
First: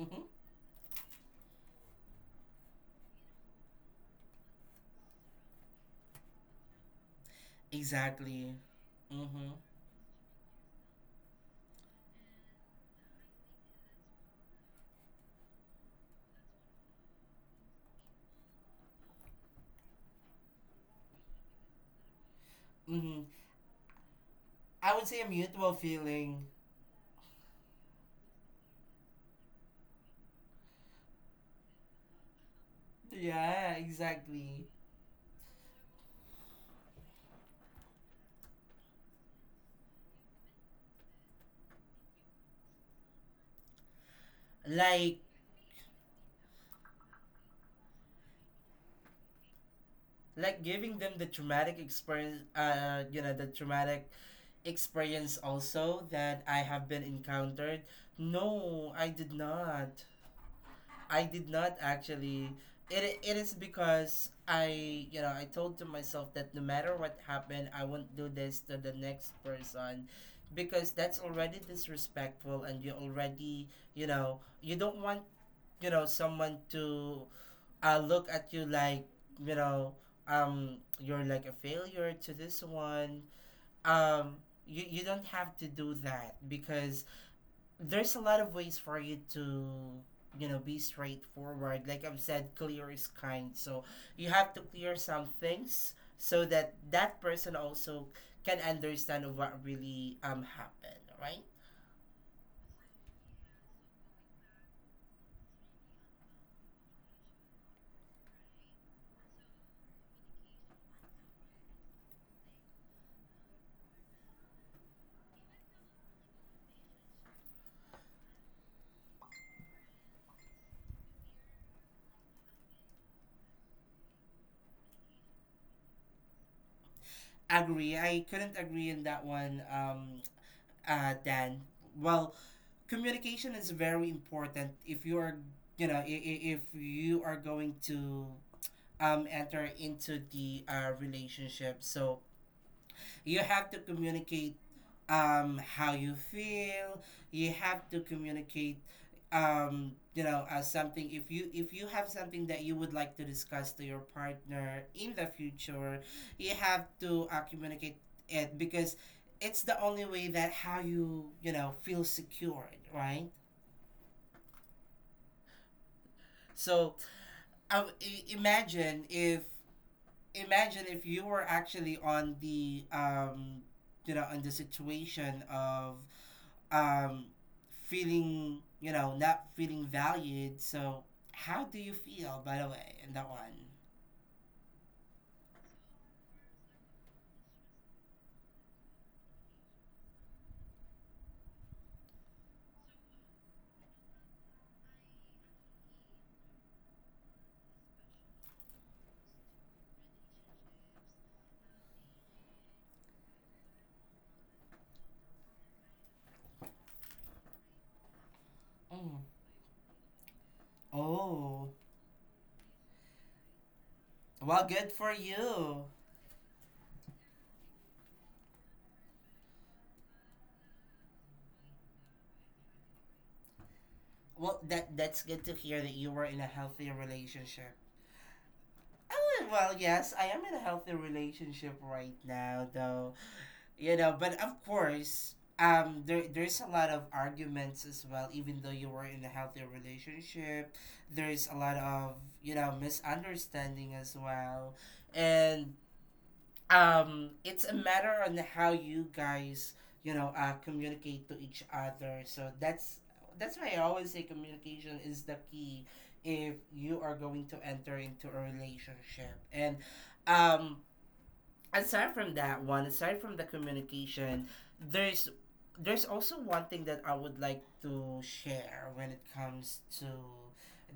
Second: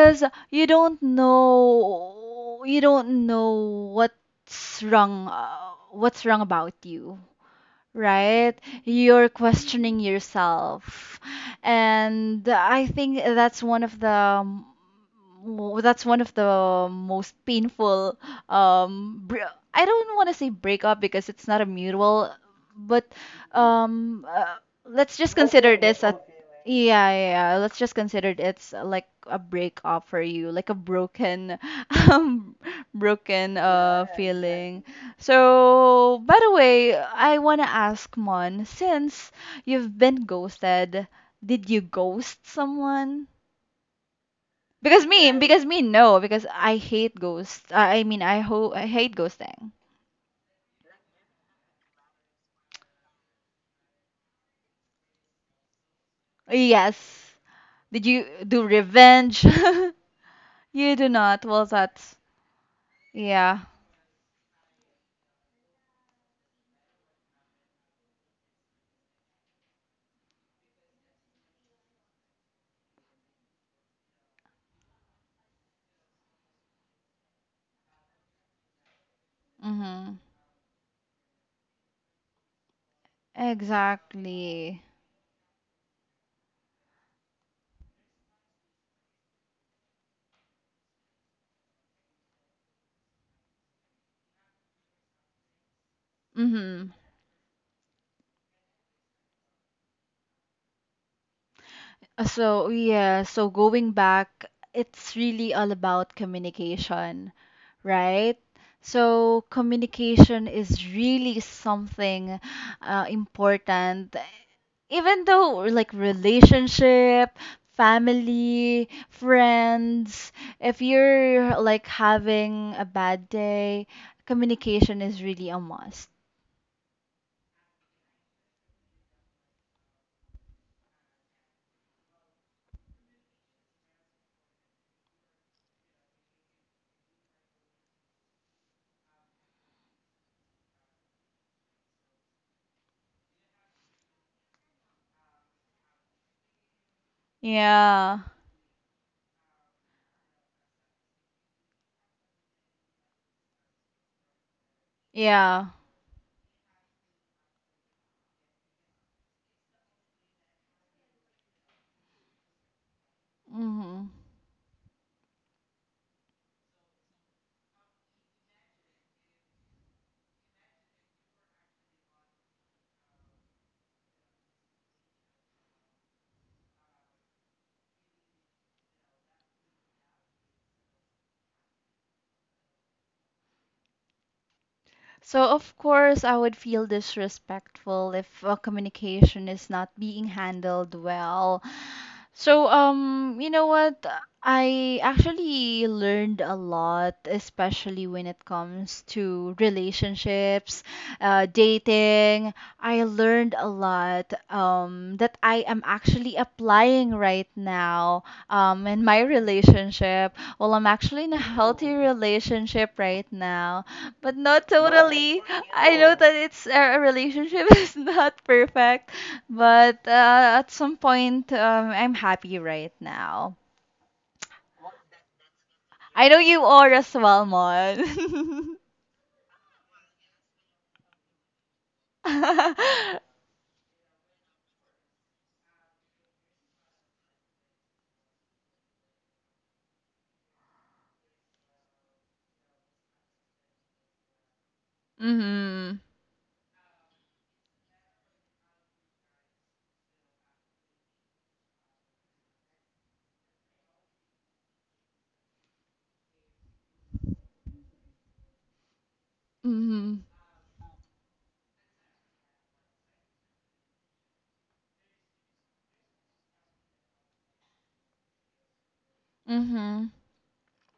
Speaker 1: Mm-hmm.
Speaker 2: you don't know what's wrong about you.
Speaker 1: Exactly.
Speaker 2: Right? You're
Speaker 1: Mm-hmm.
Speaker 2: questioning yourself. And I think that's one of the that's one of the most painful I don't want to say breakup because it's not a mutual, but
Speaker 1: Mm-hmm.
Speaker 2: um uh,
Speaker 1: I would
Speaker 2: let's
Speaker 1: say a
Speaker 2: just
Speaker 1: mutual
Speaker 2: consider this a
Speaker 1: feeling.
Speaker 2: yeah, yeah, yeah. Let's just consider it's like a breakup for you, like a broken, um, broken
Speaker 1: Yeah, exactly.
Speaker 2: feeling. So, by the way, I want to ask Mon, since you've been ghosted, did you ghost someone?
Speaker 1: Like
Speaker 2: Because me, no, because I hate ghosts. I mean, I hate ghosting.
Speaker 1: like giving them the traumatic experience uh, you know, the traumatic experience also that I have
Speaker 2: Yes.
Speaker 1: been encountered.
Speaker 2: Did you do
Speaker 1: No, I did
Speaker 2: revenge?
Speaker 1: not.
Speaker 2: You do
Speaker 1: I
Speaker 2: not.
Speaker 1: did
Speaker 2: Well,
Speaker 1: not
Speaker 2: that's
Speaker 1: actually. It is
Speaker 2: yeah.
Speaker 1: because I, you know, I told to myself that no matter what happened, I won't do this to the next person, because that's already disrespectful, and you already, you know, you don't want, you know, someone to look at you like, you know,
Speaker 2: Mm-hmm.
Speaker 1: um, you're like a failure to this one, um,
Speaker 2: Exactly.
Speaker 1: you don't have to do that, because there's a lot of ways for you to, you know, be straightforward. Like I've said, clear is kind. So you have to clear some things so that
Speaker 2: Mm-hmm.
Speaker 1: that person also can understand of what really happened, right?
Speaker 2: So, yeah, so going back, it's really all about communication, right? So, communication is really something important, even though like relationship, family, friends, if you're like having a bad day, communication is really a must.
Speaker 1: Agree. I couldn't agree in that one, um, Dan. Well, communication is very important if you are, you know, if you are going to enter into the relationship. So you have to communicate how you feel. You have to
Speaker 2: Yeah,
Speaker 1: communicate you know, as something, if you have something that you would like to discuss to your partner in the
Speaker 2: yeah.
Speaker 1: future, you have to communicate it, because it's the only way that how you, you know, feel secured, right?
Speaker 2: Mm-hmm.
Speaker 1: So imagine if, imagine if you were actually on the um, you know, on the situation of um, feeling, you know, not feeling valued. So how do you feel, by the way, in that one?
Speaker 2: So, of course, I would feel disrespectful if communication is not being handled well. So, you know what? I actually learned a lot, especially when it comes to relationships, dating. I learned a lot that I am actually applying right now in my
Speaker 1: Mm.
Speaker 2: relationship. Well, I'm actually in a
Speaker 1: Oh,
Speaker 2: healthy Oh. relationship right now but not
Speaker 1: well, good for
Speaker 2: totally.
Speaker 1: you.
Speaker 2: I know that it's our relationship is not perfect, but at some point, I'm happy right now.
Speaker 1: Well, that that's good to hear that you were
Speaker 2: I know
Speaker 1: in a
Speaker 2: you
Speaker 1: healthy
Speaker 2: are as well,
Speaker 1: relationship.
Speaker 2: Mon.
Speaker 1: Oh, well, yes, I am in a healthy relationship right now, though.
Speaker 2: Mhm.
Speaker 1: You know, but of course um, there, there's a lot of arguments as well, even though you were in a healthy relationship. There's a lot of, you know, misunderstanding as well, and
Speaker 2: Mhm.
Speaker 1: um, it's a matter on how you guys, you know, uh, communicate to each other. So that's why I always say, communication is the key if you are going to enter into a relationship. And
Speaker 2: Mhm.
Speaker 1: um, aside from that one, aside from the communication, there's also one thing that I would like to share when it comes to
Speaker 2: Mhm.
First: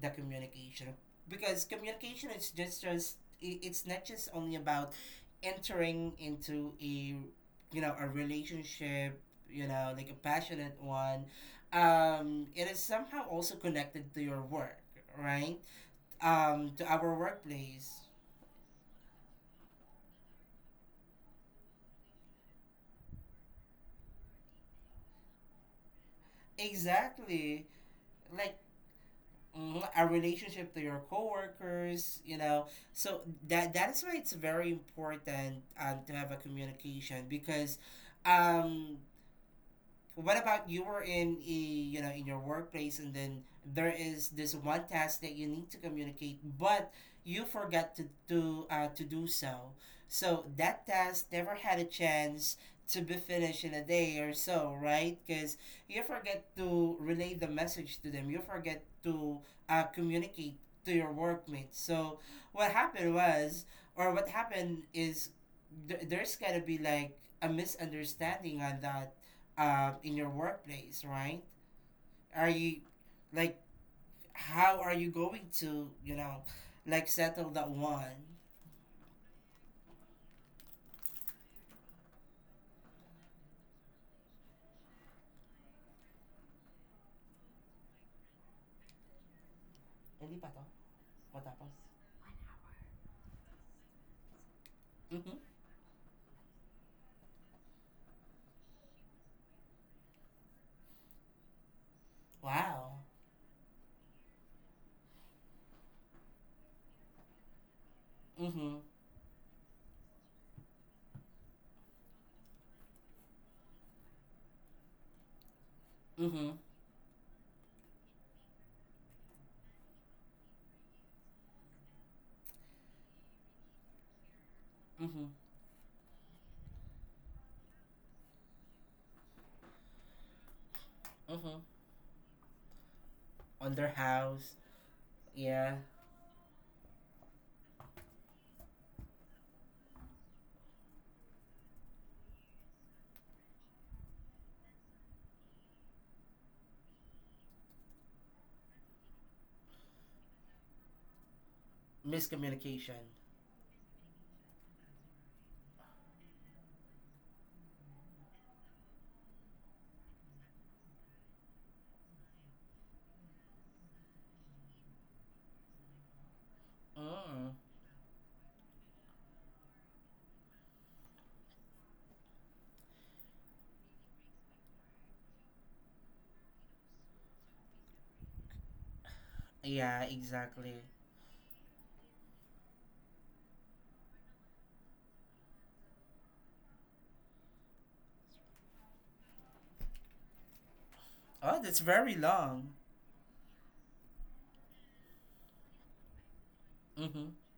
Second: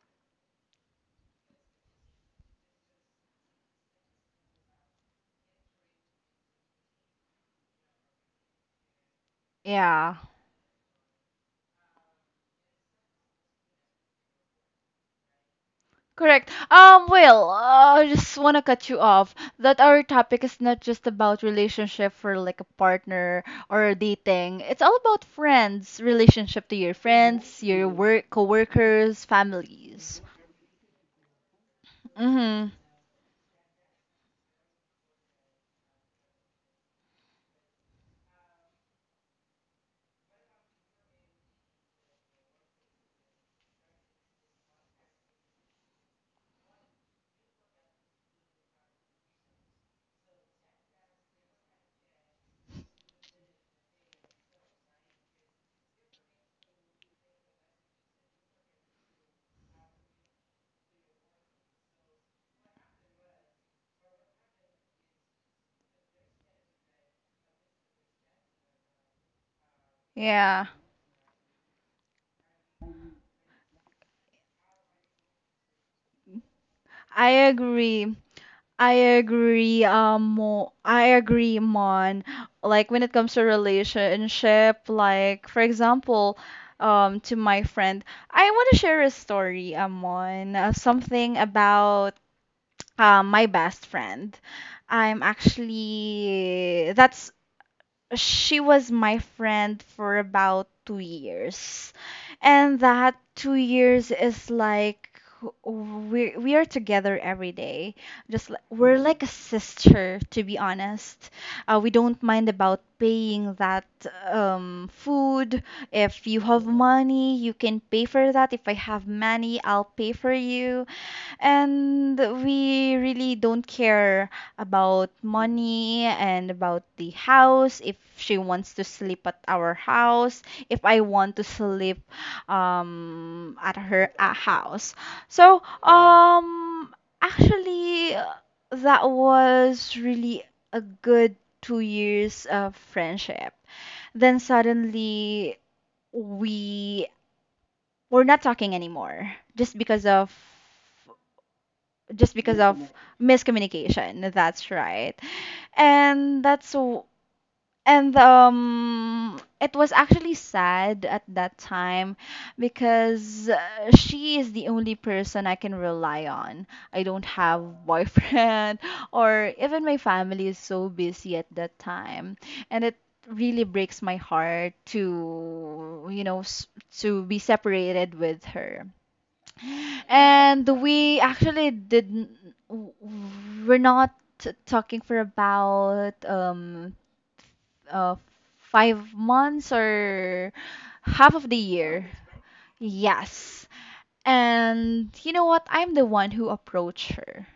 Speaker 1: the communication, because communication is just it's not just only about entering into a, you know, a relationship, you know, like a
Speaker 2: Yeah.
Speaker 1: passionate one. Um, it is somehow also connected to your work, right?
Speaker 2: Correct.
Speaker 1: Um, to our workplace,
Speaker 2: I just want to cut you off that our topic is not just about relationship for like a partner or dating. It's all about friends, relationship to your friends,
Speaker 1: exactly.
Speaker 2: your work,
Speaker 1: Like
Speaker 2: coworkers,
Speaker 1: mhm, our
Speaker 2: families.
Speaker 1: relationship to your coworkers, you know.
Speaker 2: Mm-hmm.
Speaker 1: So that is why it's very important to have a communication because um what about you were in a you know in your workplace, and then there is this one task that you need to communicate but you forgot to do so, so that task never had a chance to be finished in a day or so, right? Because you forget to relay the message to them, you forget to communicate to your workmates. So what happened was, or what happened is, there's gotta be like a misunderstanding on that in your
Speaker 2: Yeah,
Speaker 1: workplace, right? Are you like, how are you going to, you know, like
Speaker 2: I
Speaker 1: settle that
Speaker 2: agree.
Speaker 1: one?
Speaker 2: I agree, Mon. Like when it comes to relationship, like for example, to my friend, I want to share a story,
Speaker 1: Hindi pa
Speaker 2: Mon,
Speaker 1: to.
Speaker 2: something
Speaker 1: Matapos.
Speaker 2: about my best friend. I'm
Speaker 1: Mm-hmm.
Speaker 2: actually that's she was my friend for about 2 years. And
Speaker 1: Wow.
Speaker 2: that 2 years is like we are together every day. Just like,
Speaker 1: Mm-hmm.
Speaker 2: we're like a sister, to be honest. We don't mind about paying that food. If you
Speaker 1: Mm-hmm.
Speaker 2: have money, you can pay for that. If I have money, I'll pay for you. And we really don't care about
Speaker 1: Mm-hmm.
Speaker 2: money and about the house. If she wants to sleep at our house, if I want to
Speaker 1: Mm-hmm.
Speaker 2: sleep
Speaker 1: On
Speaker 2: at
Speaker 1: their
Speaker 2: her
Speaker 1: house.
Speaker 2: house. So,
Speaker 1: Yeah.
Speaker 2: Wow. Actually, that was really a good 2 years of friendship. Then suddenly, we were not talking anymore just because of
Speaker 1: Miscommunication.
Speaker 2: miscommunication. That's right. And that's so and it was actually sad at that time because she is the only person I can rely on. I don't
Speaker 1: Mm.
Speaker 2: have boyfriend or even my family is so busy at that time. And it really breaks my heart to to be separated with her
Speaker 1: Yeah, exactly.
Speaker 2: and we actually didn't, w- we're not talking for about uh 5 months or half of the
Speaker 1: Oh, that's
Speaker 2: year.
Speaker 1: very long.
Speaker 2: Yes. And you know what? I'm the one who approached
Speaker 1: Mm-hmm.
Speaker 2: her.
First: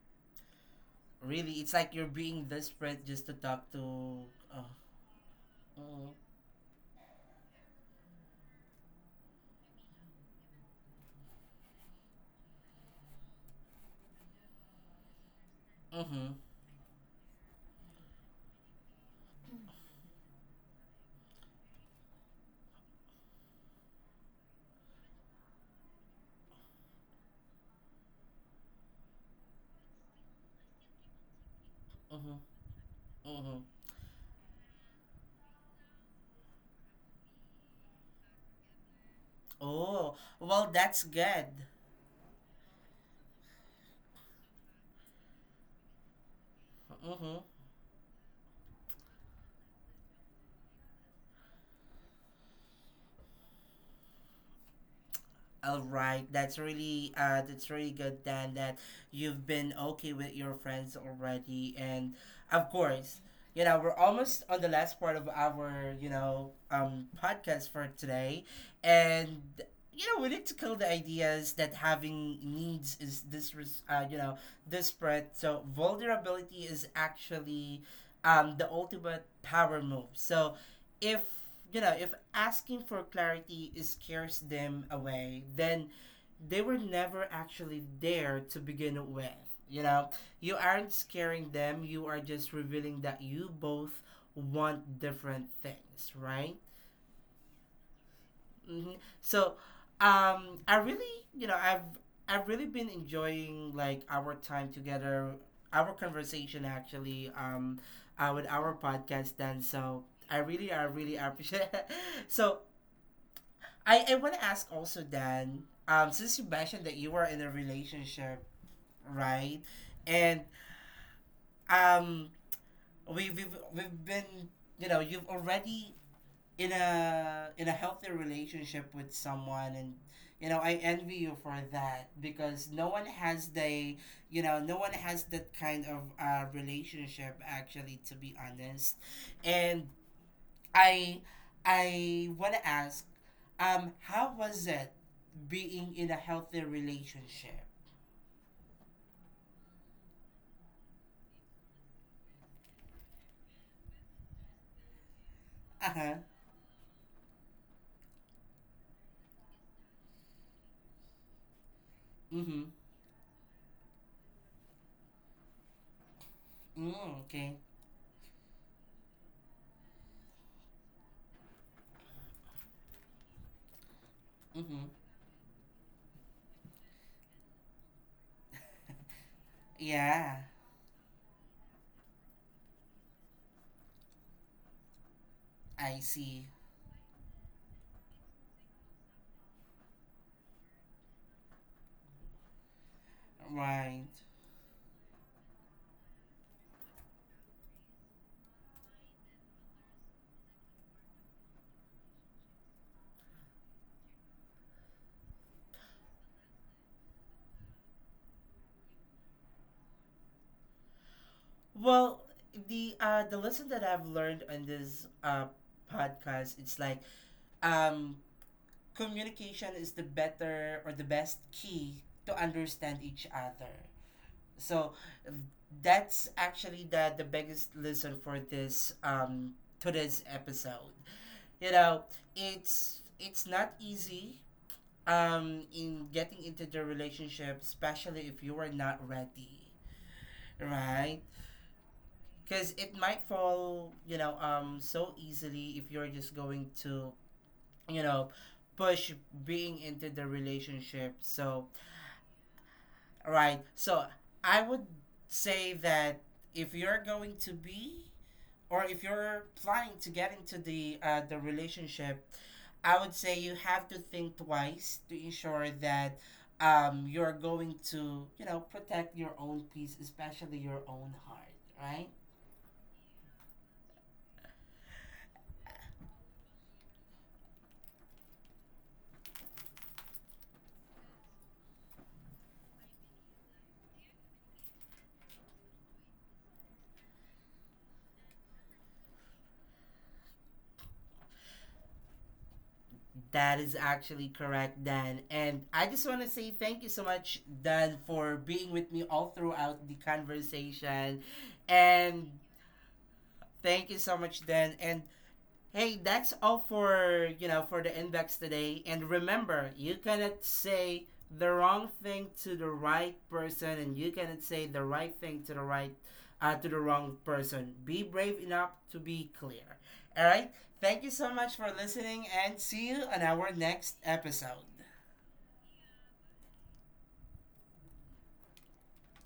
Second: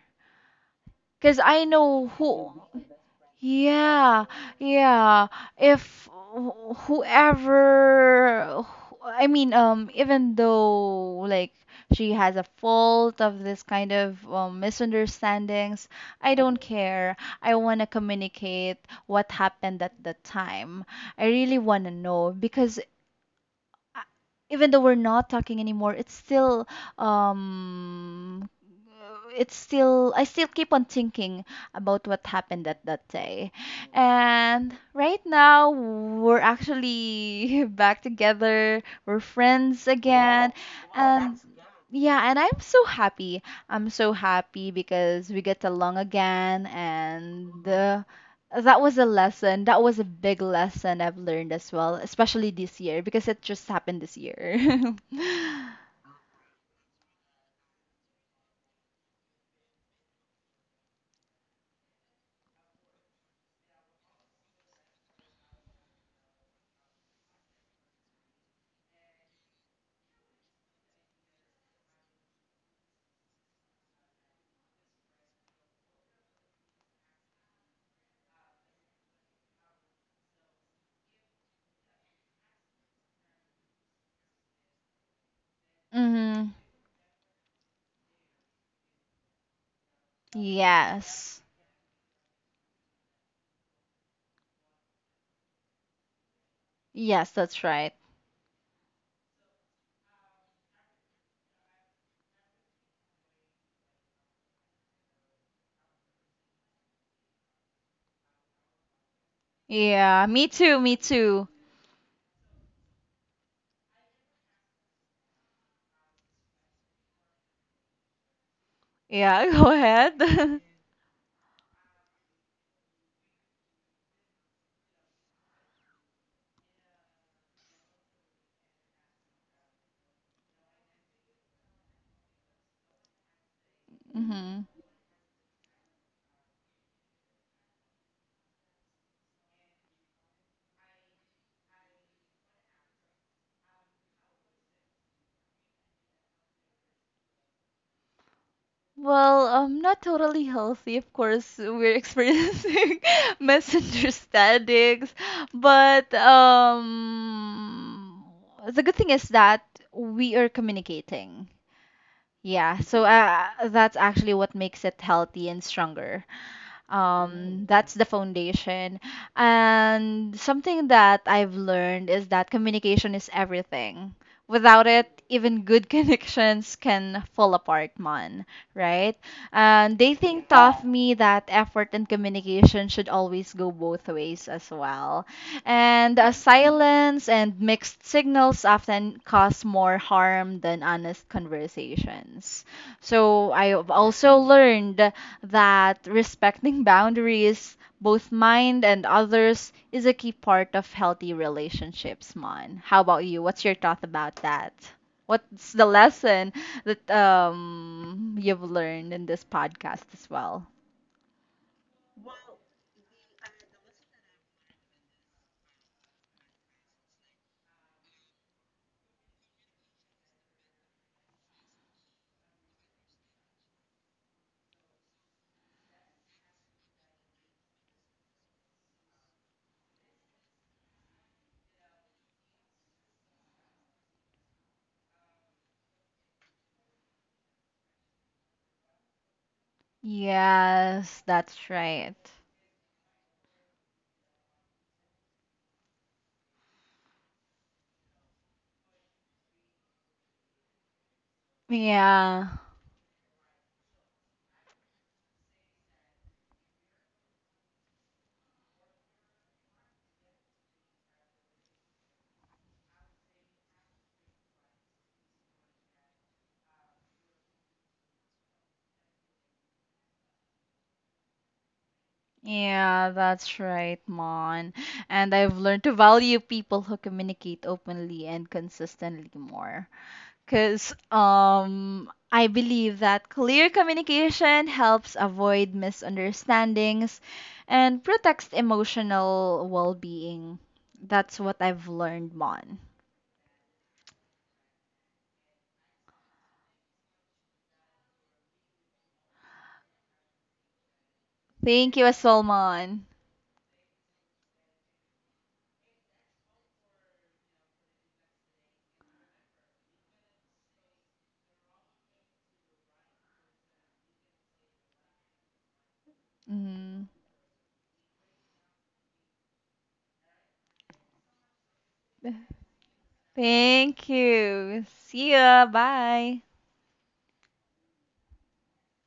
Speaker 2: Because
Speaker 1: Really,
Speaker 2: I
Speaker 1: it's like
Speaker 2: know
Speaker 1: you're being
Speaker 2: who.
Speaker 1: desperate just to talk
Speaker 2: Yeah,
Speaker 1: to. Uh,
Speaker 2: yeah. If
Speaker 1: mm-hmm.
Speaker 2: wh- whoever, I mean, even though like she has a fault of this kind of misunderstandings,
Speaker 1: Mm-hmm.
Speaker 2: I don't care. I want to communicate what happened at the time. I really want to know because uh, even though we're not talking anymore, um it's still I still keep on thinking about what
Speaker 1: Mm-hmm.
Speaker 2: happened at that day.
Speaker 1: Hmm.
Speaker 2: And right now, we're actually back together. We're friends
Speaker 1: Oh,
Speaker 2: again.
Speaker 1: well, that's
Speaker 2: And
Speaker 1: good.
Speaker 2: yeah, and I'm so happy. I'm so happy because we get along again.
Speaker 1: Mm-hmm.
Speaker 2: And that was a lesson. That was a big lesson I've learned as well, especially this year because it just happened this year.
Speaker 1: All right, that's really good then that you've been okay with your friends already, and of course, you know, we're almost on the last part of our, you know, podcast for today, and you know we need to kill the ideas that having needs is this you know, desperate. So vulnerability is actually the ultimate power move. So if, you know, if asking for clarity is scares them away, then
Speaker 2: Hmm.
Speaker 1: they were never actually there to begin with, you know. You aren't
Speaker 2: Yes.
Speaker 1: scaring them, you are just revealing that you both want different things, right?
Speaker 2: Yes, that's right.
Speaker 1: Hmm. So I really, you know, I've really been enjoying like our time together, our conversation actually, with our podcast then. So
Speaker 2: Yeah,
Speaker 1: i
Speaker 2: me
Speaker 1: really
Speaker 2: too,
Speaker 1: i
Speaker 2: me
Speaker 1: really
Speaker 2: too.
Speaker 1: appreciate. So I want to ask also, Dan, since you mentioned that you were in a relationship,
Speaker 2: Yeah,
Speaker 1: right?
Speaker 2: go ahead.
Speaker 1: And um, we've been, you know, you've already in a healthy relationship with someone, and you know I envy you for that because no one has the, you know,
Speaker 2: Mm-hmm.
Speaker 1: no one has that kind of relationship, actually, to be honest. And I I want to ask, how was it being in a healthy relationship?
Speaker 2: Well, not totally healthy, of course. We're experiencing misunderstandings,
Speaker 1: Uh
Speaker 2: but
Speaker 1: huh.
Speaker 2: the good thing is that we are communicating.
Speaker 1: Mm hmm.
Speaker 2: Yeah, so that's actually what makes it healthy and stronger.
Speaker 1: Mm,
Speaker 2: Um,
Speaker 1: okay.
Speaker 2: Right. That's the foundation. And something that I've learned is that communication is everything.
Speaker 1: Mm
Speaker 2: Without
Speaker 1: hmm.
Speaker 2: it, even good connections can fall apart, man, right? And
Speaker 1: Yeah,
Speaker 2: dating Yeah. taught me that effort and communication should always go both ways as well.
Speaker 1: I
Speaker 2: And
Speaker 1: see.
Speaker 2: silence and mixed signals often cause more harm than honest conversations. So I've
Speaker 1: Right.
Speaker 2: also Right. learned that respecting boundaries, both mind and others, is a key part of healthy relationships, Mon. How about you? What's your thought about that? What's the lesson that you've learned in this podcast as well?
Speaker 1: Well, the lesson that I've learned on this podcast, it's like um communication is the better or the best key to understand each other. So that's actually the biggest lesson for this to this episode. You know, it's not easy in getting into the relationship, especially if you are not ready, right?
Speaker 2: Yes, that's right.
Speaker 1: Because it might fall, you know, so easily if you're just going to, you know, push being into the relationship. So
Speaker 2: Yeah.
Speaker 1: right. So I would say that if you're going to be, or if you're planning to get into the relationship, I would say you have to think twice to ensure that you're going to, you know, protect your own peace, especially your own heart. Right.
Speaker 2: Yeah, that's right, Mon. And I've learned to value people who communicate openly and consistently more. Because I believe that clear communication helps avoid misunderstandings and protects emotional well being. That's what I've learned, Mon.
Speaker 1: That is actually correct, Dan. And I just want to say thank you so much, Dan, for being with me all throughout the conversation.
Speaker 2: Thank you,
Speaker 1: And
Speaker 2: Asolmon.
Speaker 1: thank you so much, Dan. And hey, that's all for, you know, for the inbox today. And remember, you cannot say the wrong thing to the right person, and you cannot say the right thing to the right to the
Speaker 2: Mm.
Speaker 1: wrong person. Be brave enough to be clear. All right. Thank you so much for listening, and see you on our next
Speaker 2: Thank you.
Speaker 1: episode.
Speaker 2: See ya. Bye.